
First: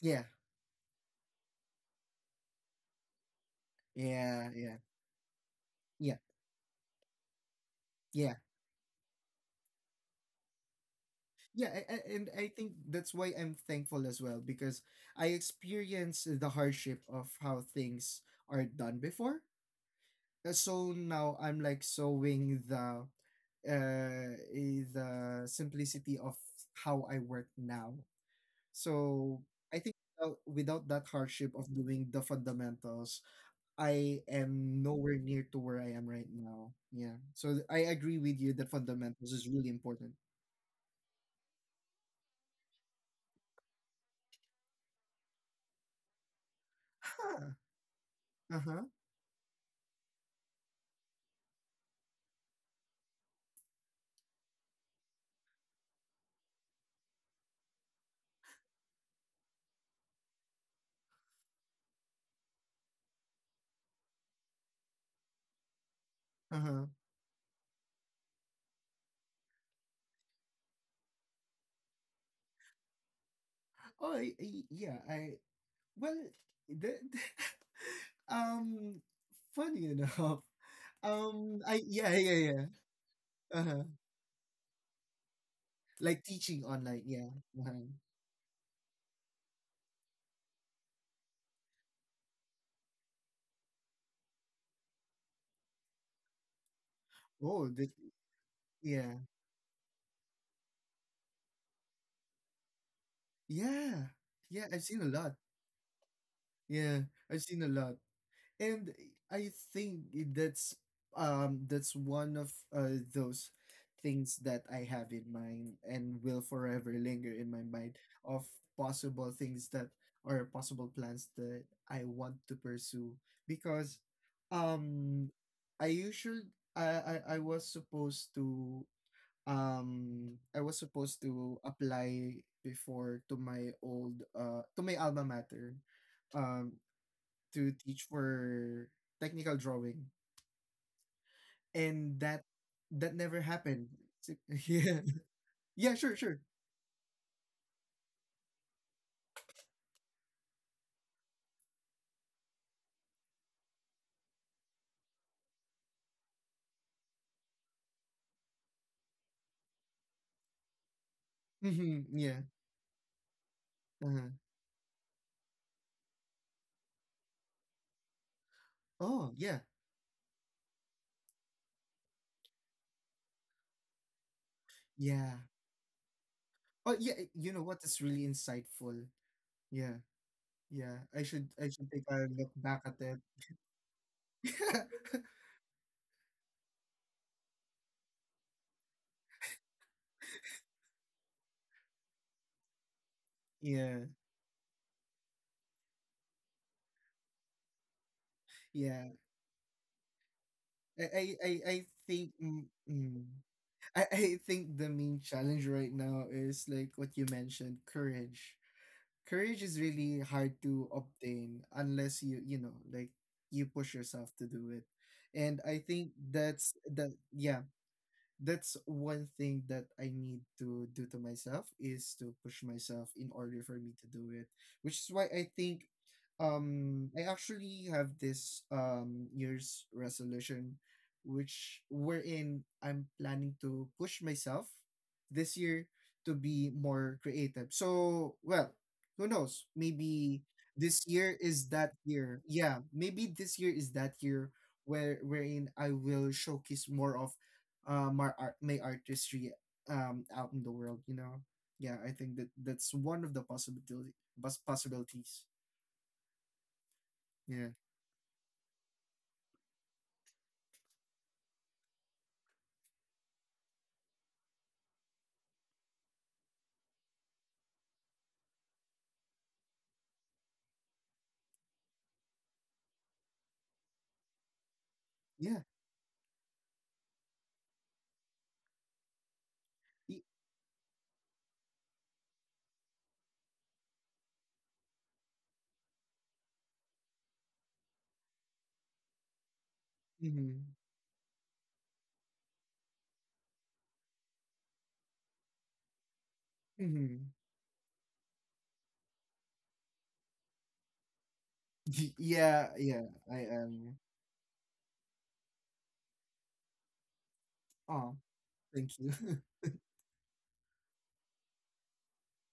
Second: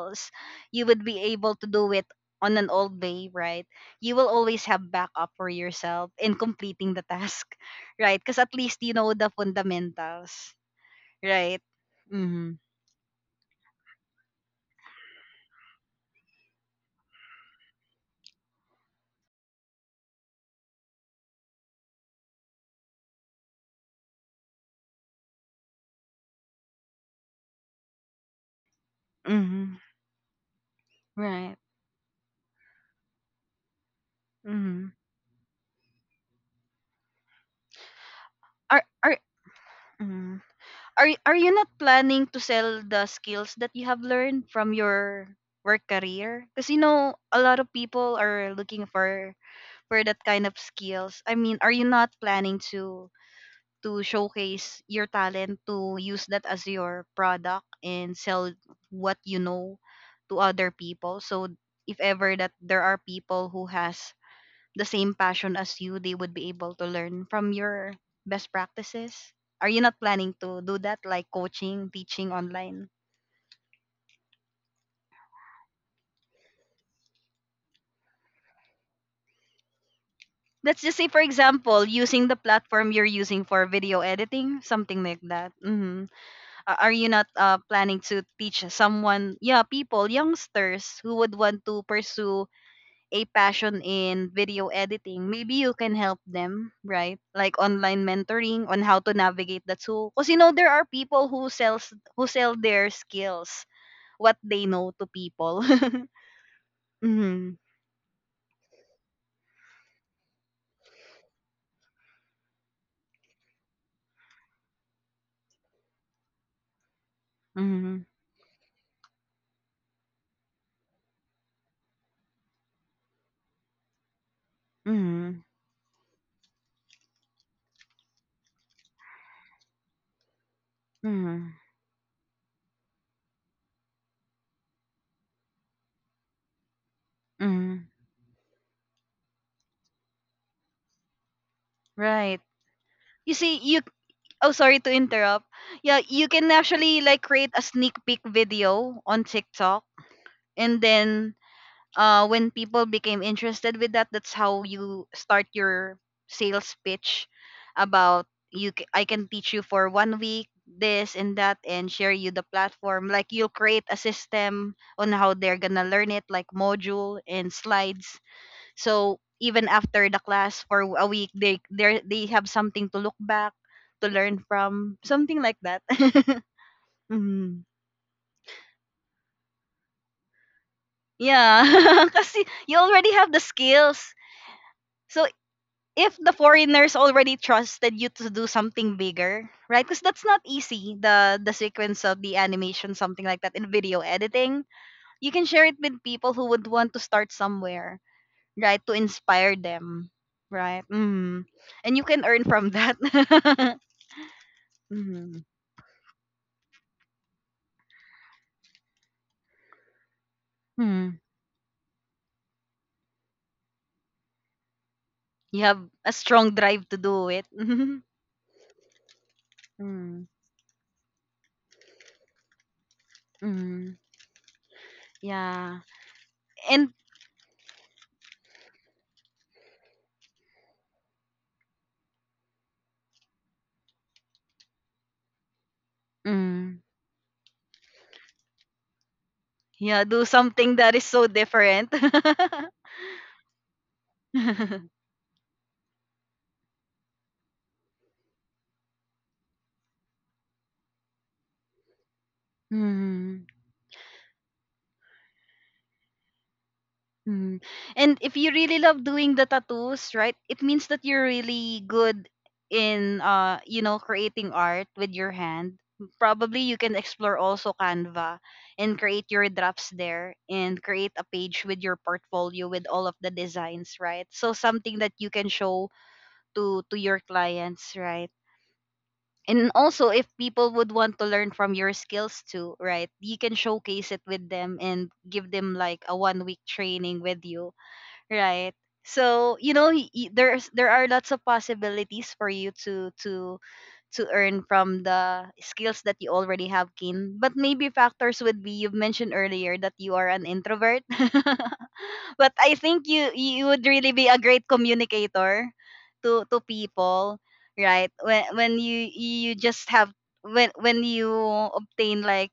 Speaker 2: Yeah,
Speaker 1: you would be able to do it on an old way, right? You will
Speaker 2: yeah,
Speaker 1: always
Speaker 2: yeah,
Speaker 1: have backup for yourself
Speaker 2: yeah,
Speaker 1: in completing the task right,
Speaker 2: yeah,
Speaker 1: because at least you know the fundamentals, right?
Speaker 2: yeah. And I
Speaker 1: Mm-hmm.
Speaker 2: think that's why I'm thankful as well, because I experienced the hardship of how things are done before. So now I'm like sowing the the simplicity of how I work now. So
Speaker 1: Mm-hmm.
Speaker 2: I think without that hardship
Speaker 1: Right.
Speaker 2: of doing the fundamentals, I am
Speaker 1: Mm-hmm.
Speaker 2: nowhere near to where I am right now. Yeah. So I agree with you that
Speaker 1: Are
Speaker 2: fundamentals is really important.
Speaker 1: Mm-hmm. Are you not planning to sell the skills that you have learned from your work career? Because you know a
Speaker 2: Huh.
Speaker 1: lot of people are
Speaker 2: Uh-huh.
Speaker 1: looking for that kind of skills. I mean, are you not planning to showcase your talent, to use that as your product and sell what you know to other people? So if ever that there are people who has the same passion as you, they would be able
Speaker 2: Uh-huh.
Speaker 1: to learn from your best practices? Are you not planning to do that, like coaching, teaching online?
Speaker 2: Oh, yeah. I Well, the, um, funny enough,
Speaker 1: Let's just say, for
Speaker 2: I,
Speaker 1: example,
Speaker 2: yeah,
Speaker 1: using the
Speaker 2: yeah, yeah.
Speaker 1: platform you're using for
Speaker 2: Uh-huh.
Speaker 1: video editing, something like that. Hmm.
Speaker 2: Like teaching
Speaker 1: Are
Speaker 2: online.
Speaker 1: you
Speaker 2: Yeah.
Speaker 1: not
Speaker 2: Uh-huh.
Speaker 1: planning to teach someone, yeah, people, youngsters who would want to pursue a passion in video editing, maybe you can help them, right? Like
Speaker 2: Oh, the,
Speaker 1: online mentoring on how to
Speaker 2: yeah,
Speaker 1: navigate the tool. Because you know there are people who sell their skills,
Speaker 2: yeah,
Speaker 1: what they
Speaker 2: yeah. I've
Speaker 1: know
Speaker 2: seen a
Speaker 1: to
Speaker 2: lot.
Speaker 1: people.
Speaker 2: Yeah, I've
Speaker 1: Hmm.
Speaker 2: seen a lot. And I think that's, that's one of those things that I have in mind and will forever linger in my mind
Speaker 1: Hmm.
Speaker 2: of possible things that, or possible plans that I want to pursue, because um
Speaker 1: Hmm.
Speaker 2: I usually, I was supposed to, I was supposed
Speaker 1: Hmm.
Speaker 2: to apply before to my old to my alma mater, um to
Speaker 1: Hmm.
Speaker 2: teach for technical drawing, and
Speaker 1: Right.
Speaker 2: that
Speaker 1: You
Speaker 2: never
Speaker 1: see, you
Speaker 2: happened. It's
Speaker 1: oh
Speaker 2: like—
Speaker 1: sorry to
Speaker 2: Yeah,
Speaker 1: interrupt.
Speaker 2: yeah,
Speaker 1: Yeah,
Speaker 2: sure,
Speaker 1: you
Speaker 2: sure.
Speaker 1: can actually like create a sneak peek video on TikTok, and then when people became interested with that, that's how you start your sales pitch about you. I can teach you for 1 week this and that, and
Speaker 2: Hmm.
Speaker 1: share you the
Speaker 2: Yeah.
Speaker 1: platform. Like you'll create a
Speaker 2: Uh-huh.
Speaker 1: system on how they're gonna learn it, like module and slides. So
Speaker 2: Oh, yeah,
Speaker 1: even after the class for a week, they have something to look back to learn from,
Speaker 2: yeah.
Speaker 1: something like that.
Speaker 2: Oh, yeah. You know
Speaker 1: Mhm.
Speaker 2: what? It's really insightful. Yeah, yeah.
Speaker 1: Yeah,
Speaker 2: I should take a
Speaker 1: kasi
Speaker 2: look
Speaker 1: you
Speaker 2: back at
Speaker 1: already
Speaker 2: it.
Speaker 1: have the skills. So, if the foreigners already trusted you to do something bigger, right? Because that's not easy. The sequence of the animation, something like that, in video
Speaker 2: Yeah,
Speaker 1: editing, you can share it with people who would want to start somewhere, right? To
Speaker 2: yeah.
Speaker 1: inspire them, right?
Speaker 2: I I
Speaker 1: Mm.
Speaker 2: I I
Speaker 1: And you can
Speaker 2: think,
Speaker 1: earn
Speaker 2: mm,
Speaker 1: from that.
Speaker 2: mm. I think the main
Speaker 1: Mm.
Speaker 2: challenge right now is like what you mentioned, courage. Courage is really hard to
Speaker 1: Mm.
Speaker 2: obtain unless you, you know, like, you push yourself to do it,
Speaker 1: You
Speaker 2: and I
Speaker 1: have
Speaker 2: think
Speaker 1: a strong
Speaker 2: that's
Speaker 1: drive to
Speaker 2: the,
Speaker 1: do it.
Speaker 2: yeah,
Speaker 1: Mm.
Speaker 2: that's one thing that I need to do to myself, is to push myself in order for me
Speaker 1: Mm.
Speaker 2: to do it, which is why I
Speaker 1: Yeah,
Speaker 2: think,
Speaker 1: and
Speaker 2: I actually have this year's resolution, which wherein I'm planning to push myself this year to be
Speaker 1: mm.
Speaker 2: more creative. So, well, who knows?
Speaker 1: Yeah, do
Speaker 2: Maybe
Speaker 1: something that is
Speaker 2: this
Speaker 1: so
Speaker 2: year is
Speaker 1: different.
Speaker 2: that year. Yeah, maybe this year is that year where wherein I will showcase more of, my art, my artistry, out in the world, you know. Yeah, I think that that's one of the
Speaker 1: Mm.
Speaker 2: possibility, possibilities.
Speaker 1: Mhm.
Speaker 2: Yeah,
Speaker 1: And if you really love doing the tattoos, right? It means that you're really good in you know creating art with your hand. Probably you can explore also Canva and create your drafts there, and create a page with your portfolio with all of the designs, right? So something that you can
Speaker 2: yeah,
Speaker 1: show to your clients, right? And also
Speaker 2: y-
Speaker 1: if people would want to learn from your skills too, right? You can showcase it with them and give them like a 1 week training with you, right? So you know there's,
Speaker 2: mhm,
Speaker 1: there are lots of possibilities for you to earn from the skills that you already have
Speaker 2: mhm,
Speaker 1: gained. But maybe factors would be, you've mentioned earlier that you are an introvert but
Speaker 2: Yeah,
Speaker 1: I
Speaker 2: yeah,
Speaker 1: think you,
Speaker 2: I
Speaker 1: you would
Speaker 2: am.
Speaker 1: really be a great communicator to people, right?
Speaker 2: Oh,
Speaker 1: When
Speaker 2: thank
Speaker 1: you,
Speaker 2: you.
Speaker 1: you just have, when you obtain like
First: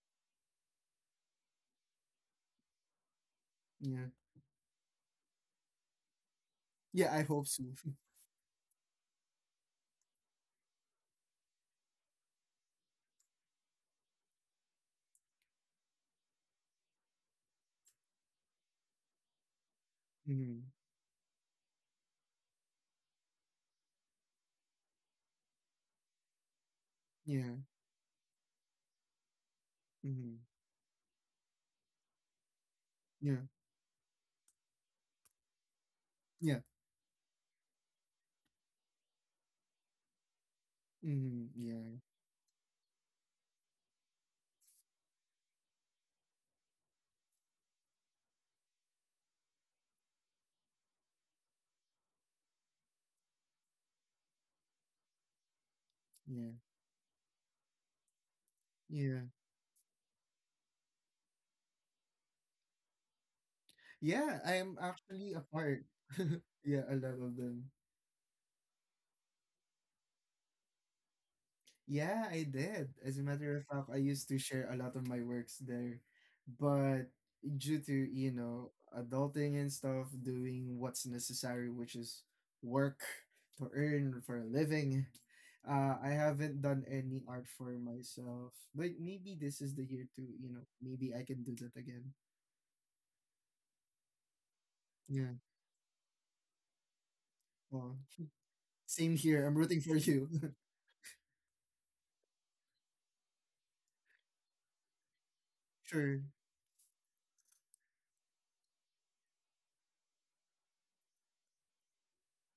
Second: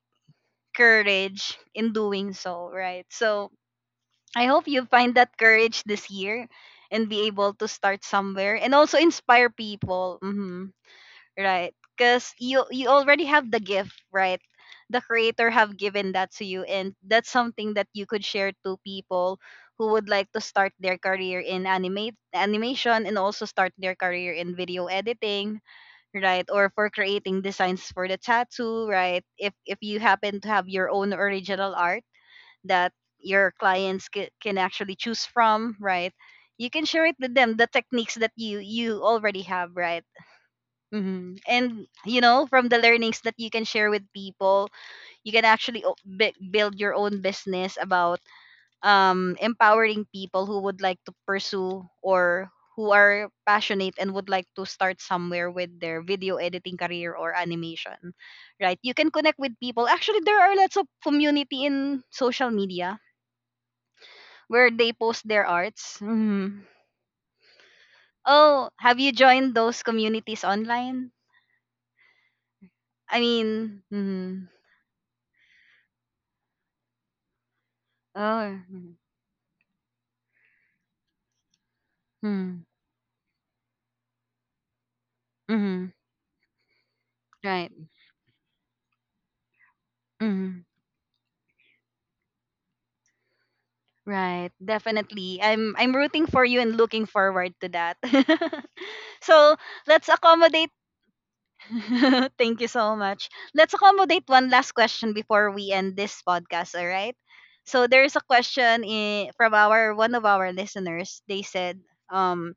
Speaker 1: courage in doing so, right? So
Speaker 2: Yeah.
Speaker 1: I hope you find that courage this year and
Speaker 2: Yeah, I
Speaker 1: be
Speaker 2: hope
Speaker 1: able
Speaker 2: so.
Speaker 1: to start somewhere and also inspire people. Hmm. Right. Because you already have the gift, right? The creator have given that to you, and that's something that you could share to people who would like to
Speaker 2: Mhm,
Speaker 1: start their career in animate animation, and also start their career in video editing, right? Or for creating
Speaker 2: yeah,
Speaker 1: designs for the tattoo, right? If you
Speaker 2: mhm,
Speaker 1: happen to have your own original art that
Speaker 2: yeah,
Speaker 1: your clients can actually choose from, right?
Speaker 2: yeah,
Speaker 1: You can share it with them the techniques that you already have, right? Hmm.
Speaker 2: mhm,
Speaker 1: And
Speaker 2: yeah,
Speaker 1: you know, from the learnings that you can share with people, you can actually build your own business about empowering people who would like to pursue, or who are passionate and would like to start somewhere with their video
Speaker 2: yeah,
Speaker 1: editing career or animation, right? You can
Speaker 2: yeah,
Speaker 1: connect with people. Actually, there are lots of community in social media
Speaker 2: yeah, I
Speaker 1: where
Speaker 2: am
Speaker 1: they post
Speaker 2: actually a
Speaker 1: their
Speaker 2: part.
Speaker 1: arts. Mhm.
Speaker 2: Yeah, a lot of them.
Speaker 1: Oh, have you joined those communities online?
Speaker 2: Yeah, I did. As
Speaker 1: I
Speaker 2: a matter of
Speaker 1: mean,
Speaker 2: fact, I used to
Speaker 1: mhm.
Speaker 2: share a lot of my works there. But due to,
Speaker 1: Oh,
Speaker 2: you know,
Speaker 1: mm-hmm.
Speaker 2: adulting and stuff, doing what's necessary, which is work to earn for a living,
Speaker 1: Mm-hmm.
Speaker 2: I haven't done any art
Speaker 1: Right,
Speaker 2: for myself. But maybe this is the year to, you
Speaker 1: mm-hmm.
Speaker 2: know, maybe I can do that again.
Speaker 1: Right,
Speaker 2: Yeah.
Speaker 1: definitely. I'm rooting for you and looking forward to
Speaker 2: Well,
Speaker 1: that.
Speaker 2: same here.
Speaker 1: So
Speaker 2: I'm rooting for
Speaker 1: let's
Speaker 2: you.
Speaker 1: accommodate. Thank you so much. Let's accommodate one last question before we end this
Speaker 2: Sure.
Speaker 1: podcast. All right. So there is a question from our one of our listeners. They said, um,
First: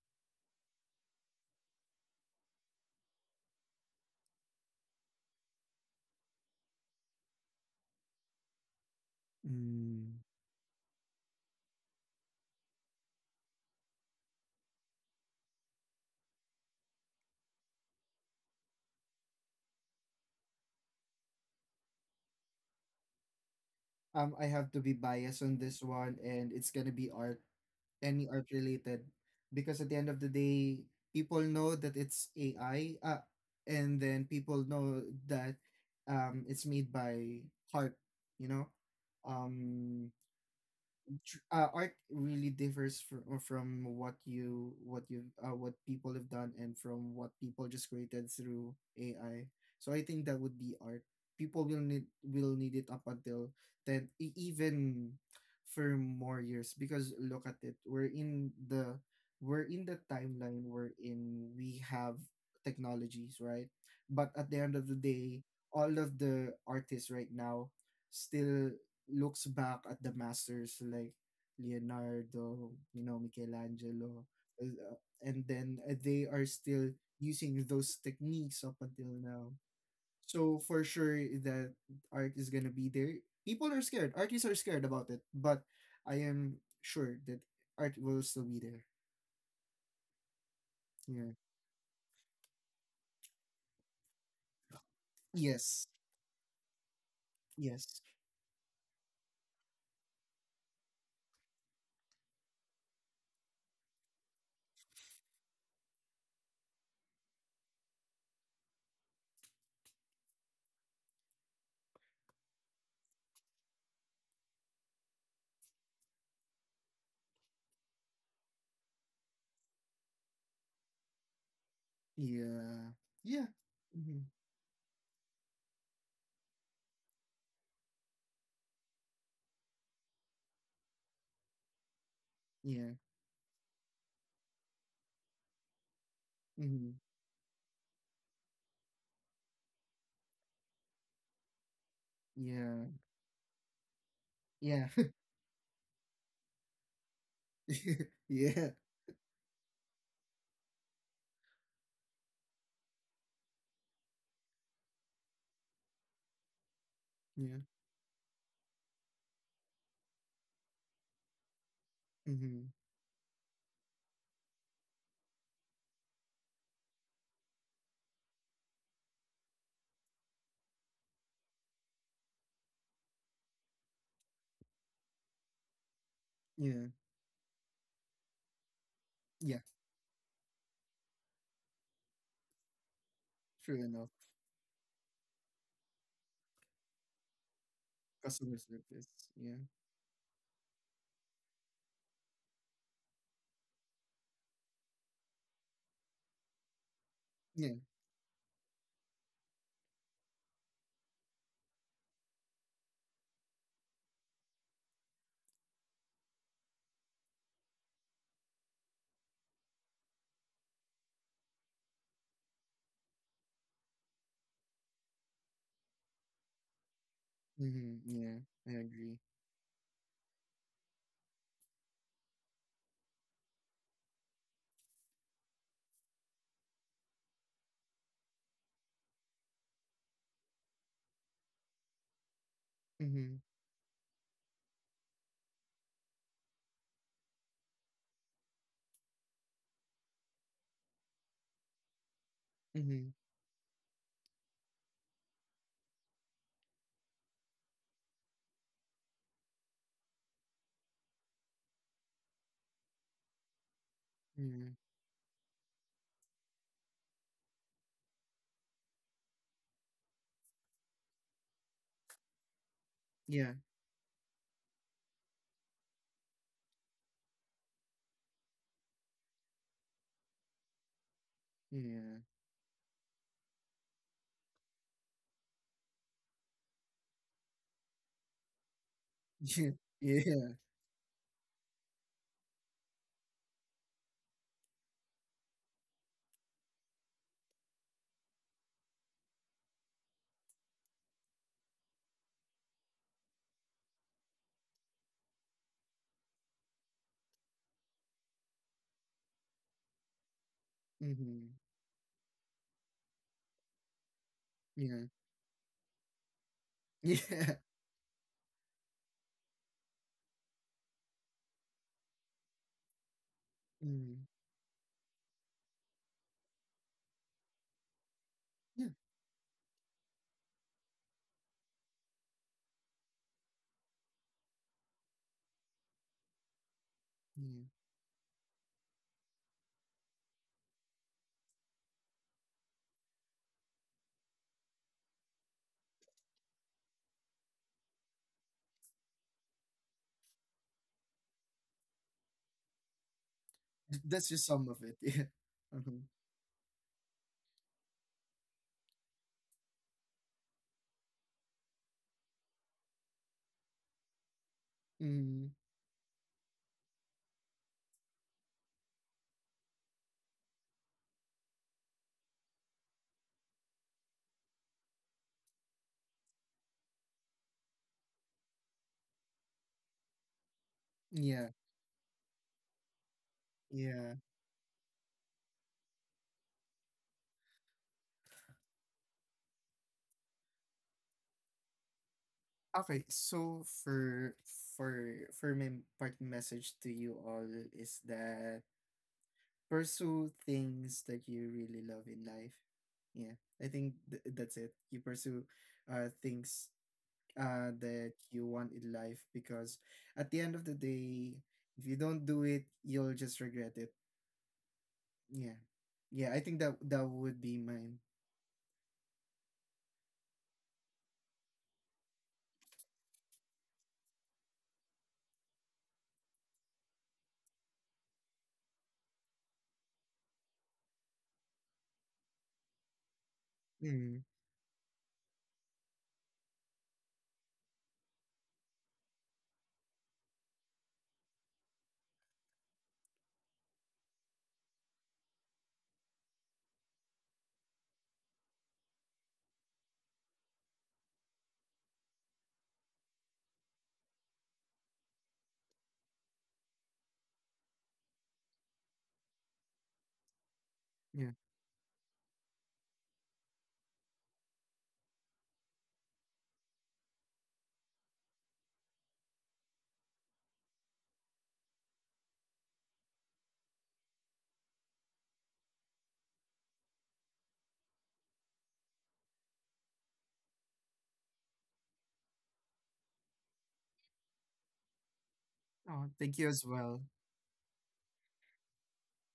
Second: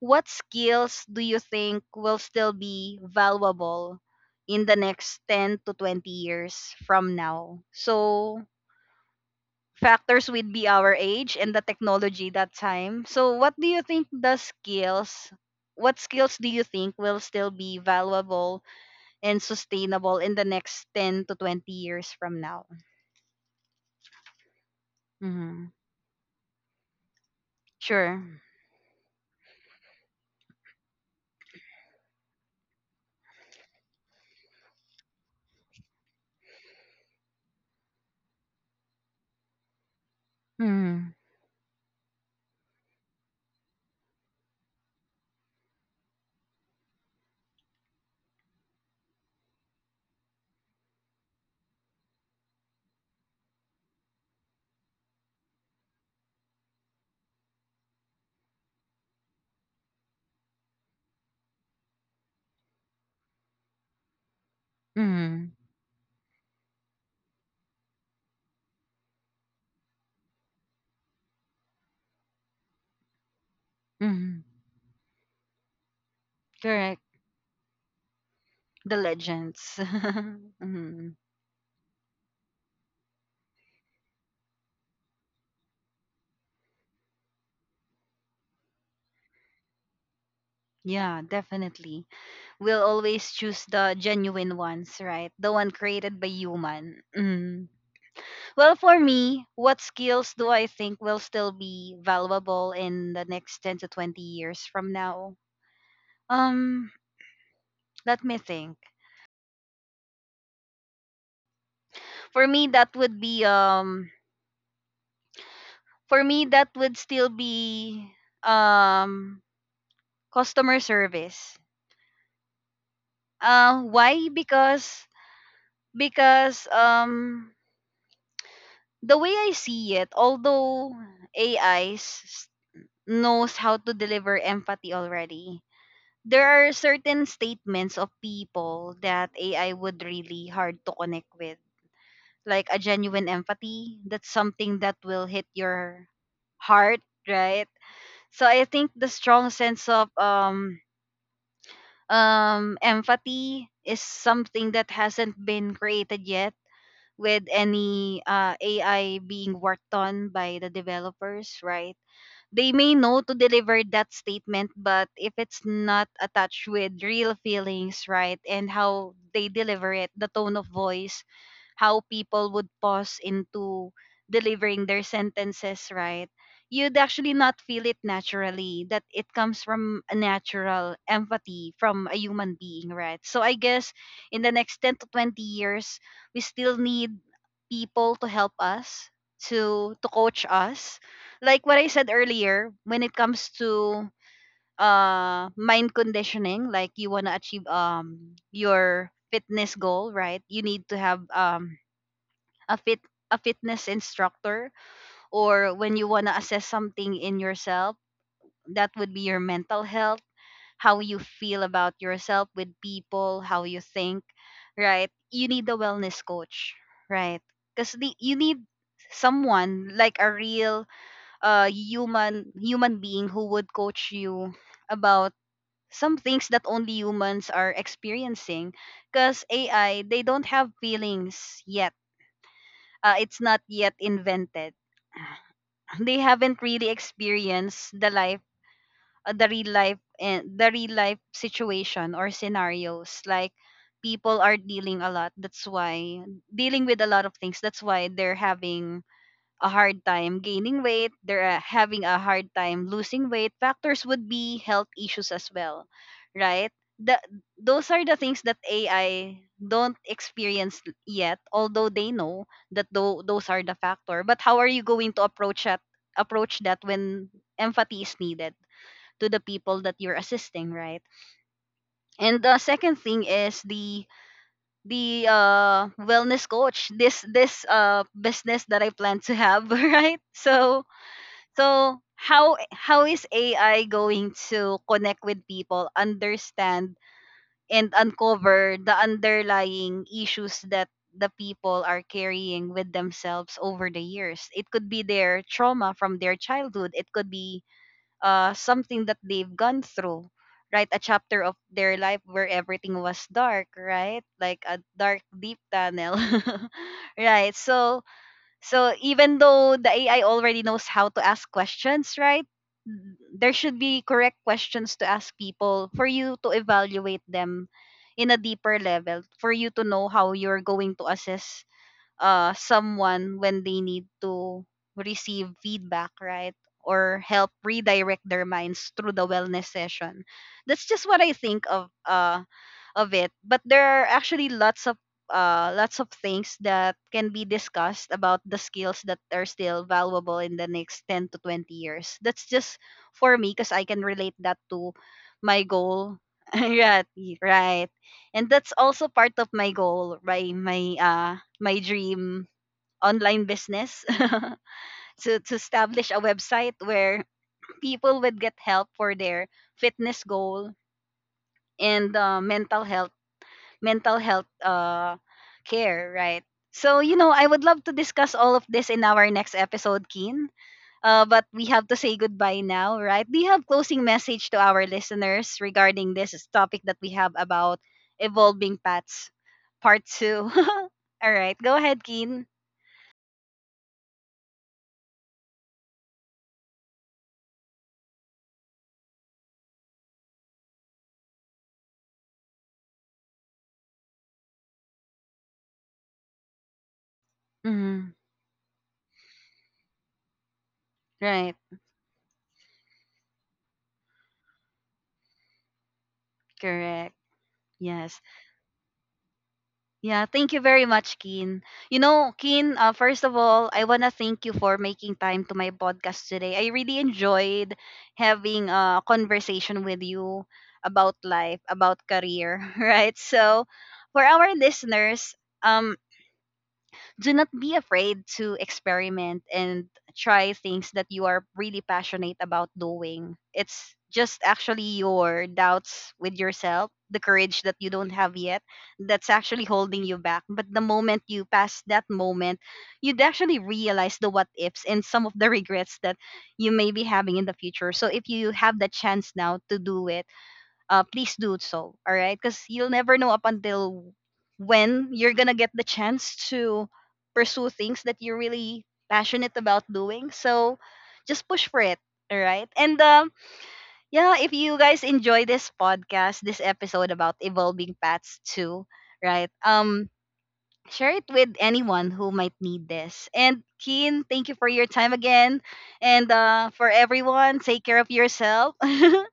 Speaker 1: what skills do you think will still be valuable in the next 10 to 20 years from now? So,
Speaker 2: Mm.
Speaker 1: factors would be our age and the technology that time. So, what do you think the skills, what skills do you think will still be valuable and sustainable in the next 10 to 20 years from now?
Speaker 2: I have to be biased on
Speaker 1: Hmm.
Speaker 2: this one, and it's gonna be art, any
Speaker 1: Sure.
Speaker 2: art related, because at the end of the day, people know that it's AI, and then people know that, it's made by heart, you know. um
Speaker 1: Hmm.
Speaker 2: Art really differs from what you, what people have done, and from what people just created through AI. So I think that would be art. People will need it up until then, even for more years. Because look at it, we're in the, we're in the timeline we're in. We have technologies, right? But at the end of the day,
Speaker 1: Hmm.
Speaker 2: all of the artists right now still looks back at the masters like Leonardo, you know, Michelangelo,
Speaker 1: Hmm.
Speaker 2: uh, and then they are still
Speaker 1: Correct.
Speaker 2: using those techniques up
Speaker 1: The
Speaker 2: until now.
Speaker 1: legends.
Speaker 2: So for
Speaker 1: Hmm.
Speaker 2: sure that art is gonna be there. People are scared. Artists are scared about it, but I am sure that art will still be there.
Speaker 1: Yeah,
Speaker 2: Yeah.
Speaker 1: definitely. We'll always choose the genuine ones, right? The one
Speaker 2: Yes.
Speaker 1: created by human. Mm.
Speaker 2: Yes.
Speaker 1: Well, for me, what skills do I think will still be valuable in the next 10 to 20 years from now? Um, let me think. For me that would be for me that would still be um customer service.
Speaker 2: Yeah. Yeah. Hmm.
Speaker 1: Why? Because the way I see it, although AIs
Speaker 2: Yeah.
Speaker 1: knows how to deliver empathy already. There are
Speaker 2: Hmm.
Speaker 1: certain statements of people that AI would really hard to connect with. Like a
Speaker 2: Yeah.
Speaker 1: genuine empathy, that's something
Speaker 2: Yeah.
Speaker 1: that will hit your heart, right? So I
Speaker 2: yeah.
Speaker 1: think the strong sense of empathy is something that hasn't been created yet with
Speaker 2: Yeah.
Speaker 1: any AI being worked on by the developers, right?
Speaker 2: Hmm.
Speaker 1: They may know to deliver that statement, but if it's not attached with real feelings, right, and how they deliver it, the tone of voice, how people would pause into delivering their sentences, right?
Speaker 2: Yeah.
Speaker 1: You'd actually not feel it naturally, that it
Speaker 2: Yeah.
Speaker 1: comes from a natural empathy from a human being, right? So I
Speaker 2: True
Speaker 1: guess
Speaker 2: enough.
Speaker 1: in the next 10 to 20 years, we still need people to help
Speaker 2: Customer service.
Speaker 1: us,
Speaker 2: Yeah.
Speaker 1: to coach us like what I said earlier, when it comes to mind conditioning, like you wanna achieve
Speaker 2: Yeah.
Speaker 1: your fitness goal, right? You need to have a fit a fitness instructor or when you wanna assess something in yourself, that would be your mental health, how you feel about yourself with people, how you think, right? You need a wellness coach, right? Because
Speaker 2: Mm-hmm. Yeah.
Speaker 1: you need
Speaker 2: I agree.
Speaker 1: someone like a real human being who would coach you about some things that only humans are experiencing because AI they don't have feelings yet,
Speaker 2: Mm-hmm.
Speaker 1: it's not yet invented. They haven't really experienced the life, the real life and the real life situation or
Speaker 2: Mm-hmm.
Speaker 1: scenarios like people are dealing a lot that's why dealing with a lot of things. That's why they're having a hard time gaining weight, they're having a hard time losing weight. Factors would be health issues as well, right? The, those are the things that AI don't experience yet, although they know that those
Speaker 2: Yeah.
Speaker 1: are the factor. But how are you going to approach that? Approach that when empathy is needed to the people that you're assisting, right?
Speaker 2: Yeah.
Speaker 1: And the second thing is the wellness coach, this business that I plan to have.
Speaker 2: Yeah.
Speaker 1: Right,
Speaker 2: Yeah. Yeah.
Speaker 1: so how is AI going to connect with people, understand and uncover the underlying issues that the people are carrying with themselves over the years? It could be their trauma from their childhood. It could be something that they've gone through, right? A chapter
Speaker 2: Mm-hmm.
Speaker 1: of their life where everything was dark, right? Like a
Speaker 2: Yeah.
Speaker 1: dark deep tunnel. Right.
Speaker 2: Yeah.
Speaker 1: So, so even though the AI already knows how to ask questions, right? There should be
Speaker 2: Mm-hmm.
Speaker 1: correct questions to ask people for you to evaluate them in a deeper
Speaker 2: Yeah.
Speaker 1: level, for you to know how you're going to assess someone when they need to receive feedback, right? Or help
Speaker 2: Yeah.
Speaker 1: redirect their minds through the wellness session. That's just what I think of, it. But there are actually lots of, things that can be discussed about the skills that are still valuable in the next 10 to 20 years. That's just for me because I can
Speaker 2: That's
Speaker 1: relate
Speaker 2: just
Speaker 1: that
Speaker 2: some of
Speaker 1: to
Speaker 2: it.
Speaker 1: my
Speaker 2: Yeah. Mm-hmm.
Speaker 1: goal. Right, right. And that's also part of my goal, right? My dream online business to
Speaker 2: Mm-hmm.
Speaker 1: to establish a website where people would get help for their fitness goal and, mental health, mental health uh, care, right? So, you know, I would love to discuss all of this in our next episode, Keen. But
Speaker 2: Yeah.
Speaker 1: we have to say goodbye now, right? Do you have closing
Speaker 2: Yeah.
Speaker 1: message to our listeners regarding this topic that we have about evolving pets, part two? All right, go ahead, Keen.
Speaker 2: Okay. So for for for my part message to you all is that, pursue things that you really love in life. Yeah, I think that's it. You pursue things that
Speaker 1: Hmm.
Speaker 2: you want in life, because at the end of the day,
Speaker 1: Right,
Speaker 2: if you don't do it, you'll just regret it. Yeah. Yeah, I think that that
Speaker 1: correct.
Speaker 2: would be mine.
Speaker 1: Yes. Yeah, thank you very much, Keen. You know, Keen, first of all, I want to thank you for making time to my podcast today. I really enjoyed having a conversation with you about life, about career, right? So, for
Speaker 2: Mm,
Speaker 1: our listeners, um, do not be afraid to experiment and try things that you are really passionate about doing. It's just actually your doubts with yourself, the courage that you don't have yet, that's actually holding you back. But the moment you pass that moment, you'd actually realize the what ifs and some of the regrets that you may be having in the future. So if you have the chance now to do it,
Speaker 2: yeah.
Speaker 1: please do so. All right, because you'll never know up until when you're gonna get the chance to pursue things that you're really passionate about doing. So just push for it. All right, and yeah, if you guys enjoy this podcast, this episode about evolving paths too, right? Share it with anyone who might need this. And Keen, thank you for your time again.
Speaker 2: Oh,
Speaker 1: And
Speaker 2: thank you as
Speaker 1: for
Speaker 2: well.
Speaker 1: everyone, take care of yourself.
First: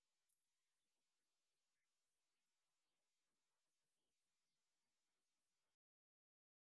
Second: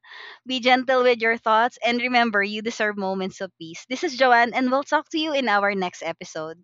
Speaker 1: Be gentle with your thoughts. And remember, you deserve moments of peace. This is Joanne, and we'll talk to you in our next episode.